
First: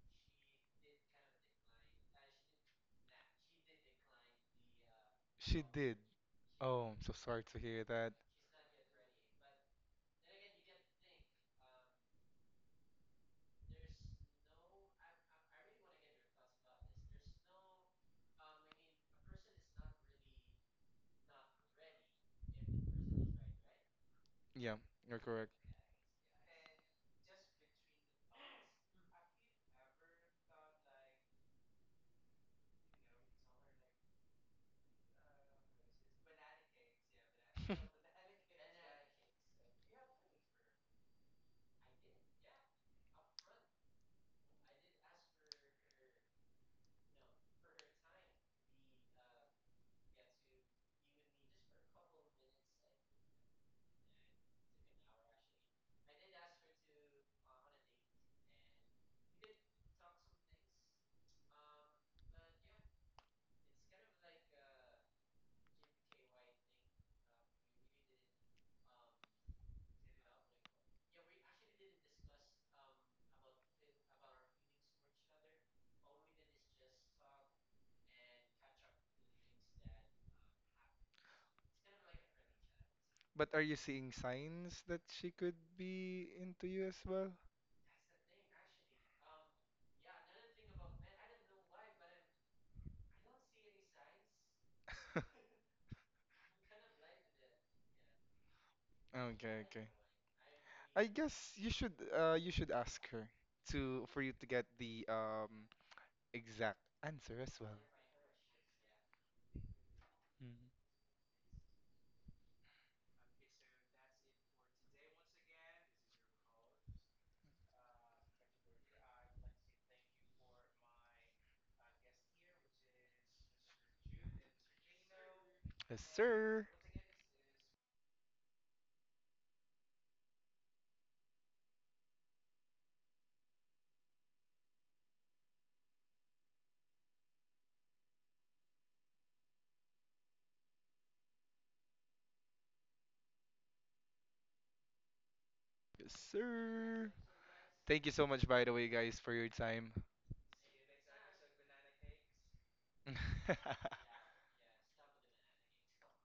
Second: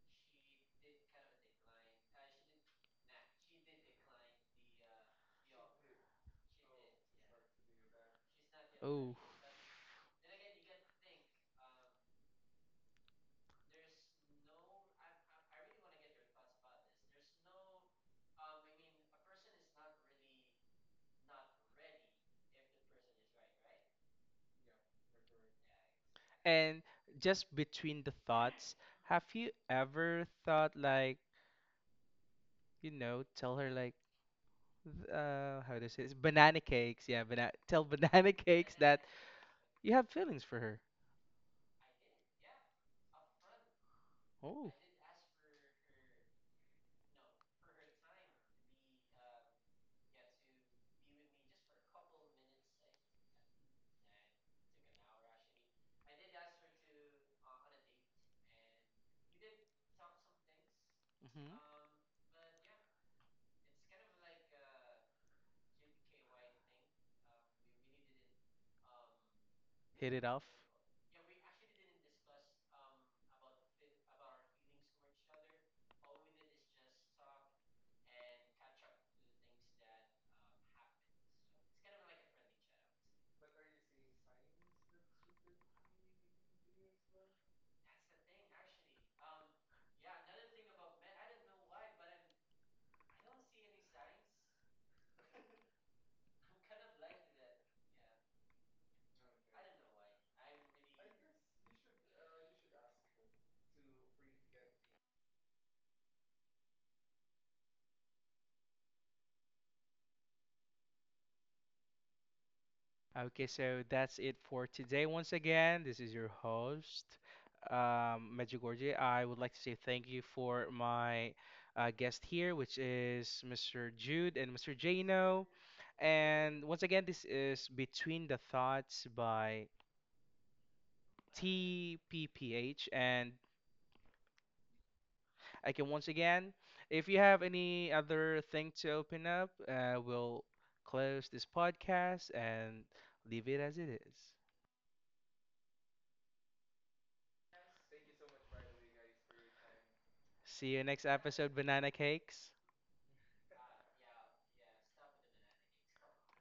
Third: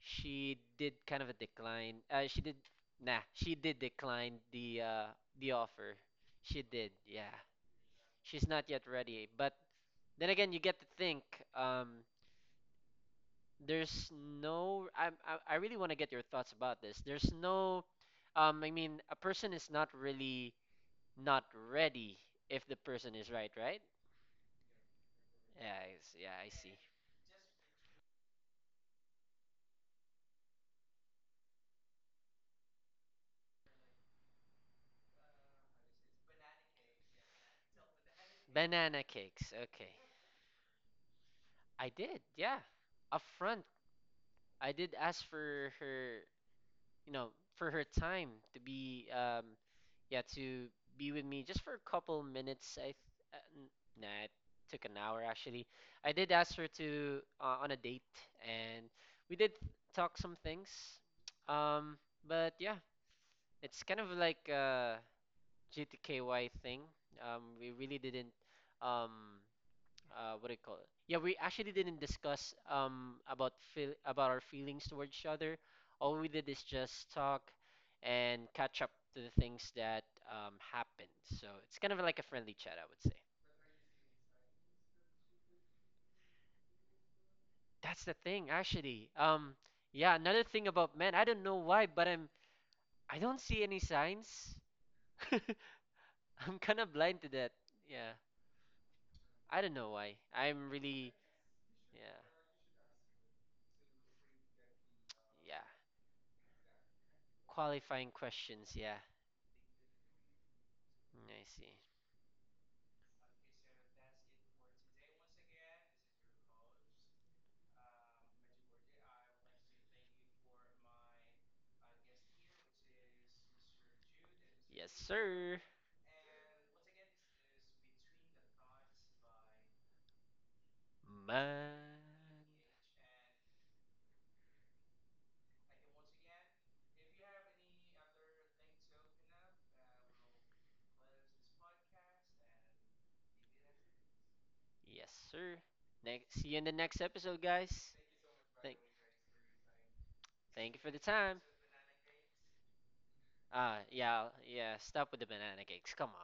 [SPEAKER 2] she did kind of a decline. Uh, she did. Nah, she did decline the uh the
[SPEAKER 3] She
[SPEAKER 2] offer.
[SPEAKER 3] did.
[SPEAKER 2] She
[SPEAKER 3] Oh,
[SPEAKER 2] did.
[SPEAKER 3] I'm so
[SPEAKER 2] Yeah,
[SPEAKER 3] sorry to hear that.
[SPEAKER 2] she's not yet
[SPEAKER 1] Oh.
[SPEAKER 2] ready. But then again, you get to think. Um there's no I I, I really want to get your thoughts about this. There's no um I mean a person is not really not ready if the person is right, right?
[SPEAKER 3] Yeah, you're correct.
[SPEAKER 2] Yeah, I, s- yeah, I see.
[SPEAKER 1] And just between the thoughts, have you ever thought like, you know, tell her like, th- uh, how do I say this? Banana cakes, yeah, banana. Tell banana cakes that
[SPEAKER 2] Banana cakes. Okay.
[SPEAKER 1] you have feelings for her.
[SPEAKER 2] I did. Yeah. Up front, I
[SPEAKER 1] Oh.
[SPEAKER 2] did ask for her you know, for her time to be, um, yeah, to be with me just for a couple minutes. I, th- uh, n- nah, it took an hour actually. I did ask her to uh, on a date, and we did talk some things.
[SPEAKER 1] Hmm.
[SPEAKER 2] Um, but yeah, it's kind of like a G T K Y thing. Um, we really didn't um
[SPEAKER 1] Hit it
[SPEAKER 2] uh,
[SPEAKER 1] off.
[SPEAKER 2] what do you call it? Yeah, we actually didn't discuss um about feel about our feelings towards each other. All we did is just talk and catch up to the things that um happened. So it's kind of like a friendly chat, I would say.
[SPEAKER 3] But are you seeing signs that she could be into you as well?
[SPEAKER 2] That's the thing, actually. Um, yeah, another thing about men, I don't know why, but I'm I don't see any signs. I'm kind of blind to that. Yeah, I
[SPEAKER 3] Okay,
[SPEAKER 2] don't
[SPEAKER 3] okay.
[SPEAKER 2] know why. I'm
[SPEAKER 3] I
[SPEAKER 2] really
[SPEAKER 3] guess you should
[SPEAKER 2] yeah.
[SPEAKER 3] uh you should ask her to for you to get the
[SPEAKER 2] Yeah,
[SPEAKER 3] um exact answer as well.
[SPEAKER 2] qualifying questions, yeah.
[SPEAKER 3] Mm.
[SPEAKER 2] Mm, I see.
[SPEAKER 1] Okay, so that's it for today. Once again, this is your host, um, Medjugorje. I would like to say thank you for my uh, guest here, which is mister Jude and mister
[SPEAKER 2] Yes,
[SPEAKER 1] Jano.
[SPEAKER 2] sir.
[SPEAKER 3] Yes,
[SPEAKER 1] And
[SPEAKER 3] sir.
[SPEAKER 1] once again, this is Between the Thoughts by
[SPEAKER 2] Man.
[SPEAKER 1] T P P H. And I can once again, if you have any other thing to open up, uh, we'll close this podcast and leave it as it is.
[SPEAKER 2] Yes, sir.
[SPEAKER 3] Yes,
[SPEAKER 2] Next, see you in the next
[SPEAKER 3] sir.
[SPEAKER 2] episode, guys.
[SPEAKER 3] Thank you so much, by the
[SPEAKER 2] Thank,
[SPEAKER 3] way, guys, for your time.
[SPEAKER 1] See
[SPEAKER 2] thank you
[SPEAKER 1] you
[SPEAKER 2] for the
[SPEAKER 1] next
[SPEAKER 2] time.
[SPEAKER 1] episode, Banana Cakes.
[SPEAKER 2] Ah, yeah, yeah. Stop with the banana cakes. Come on.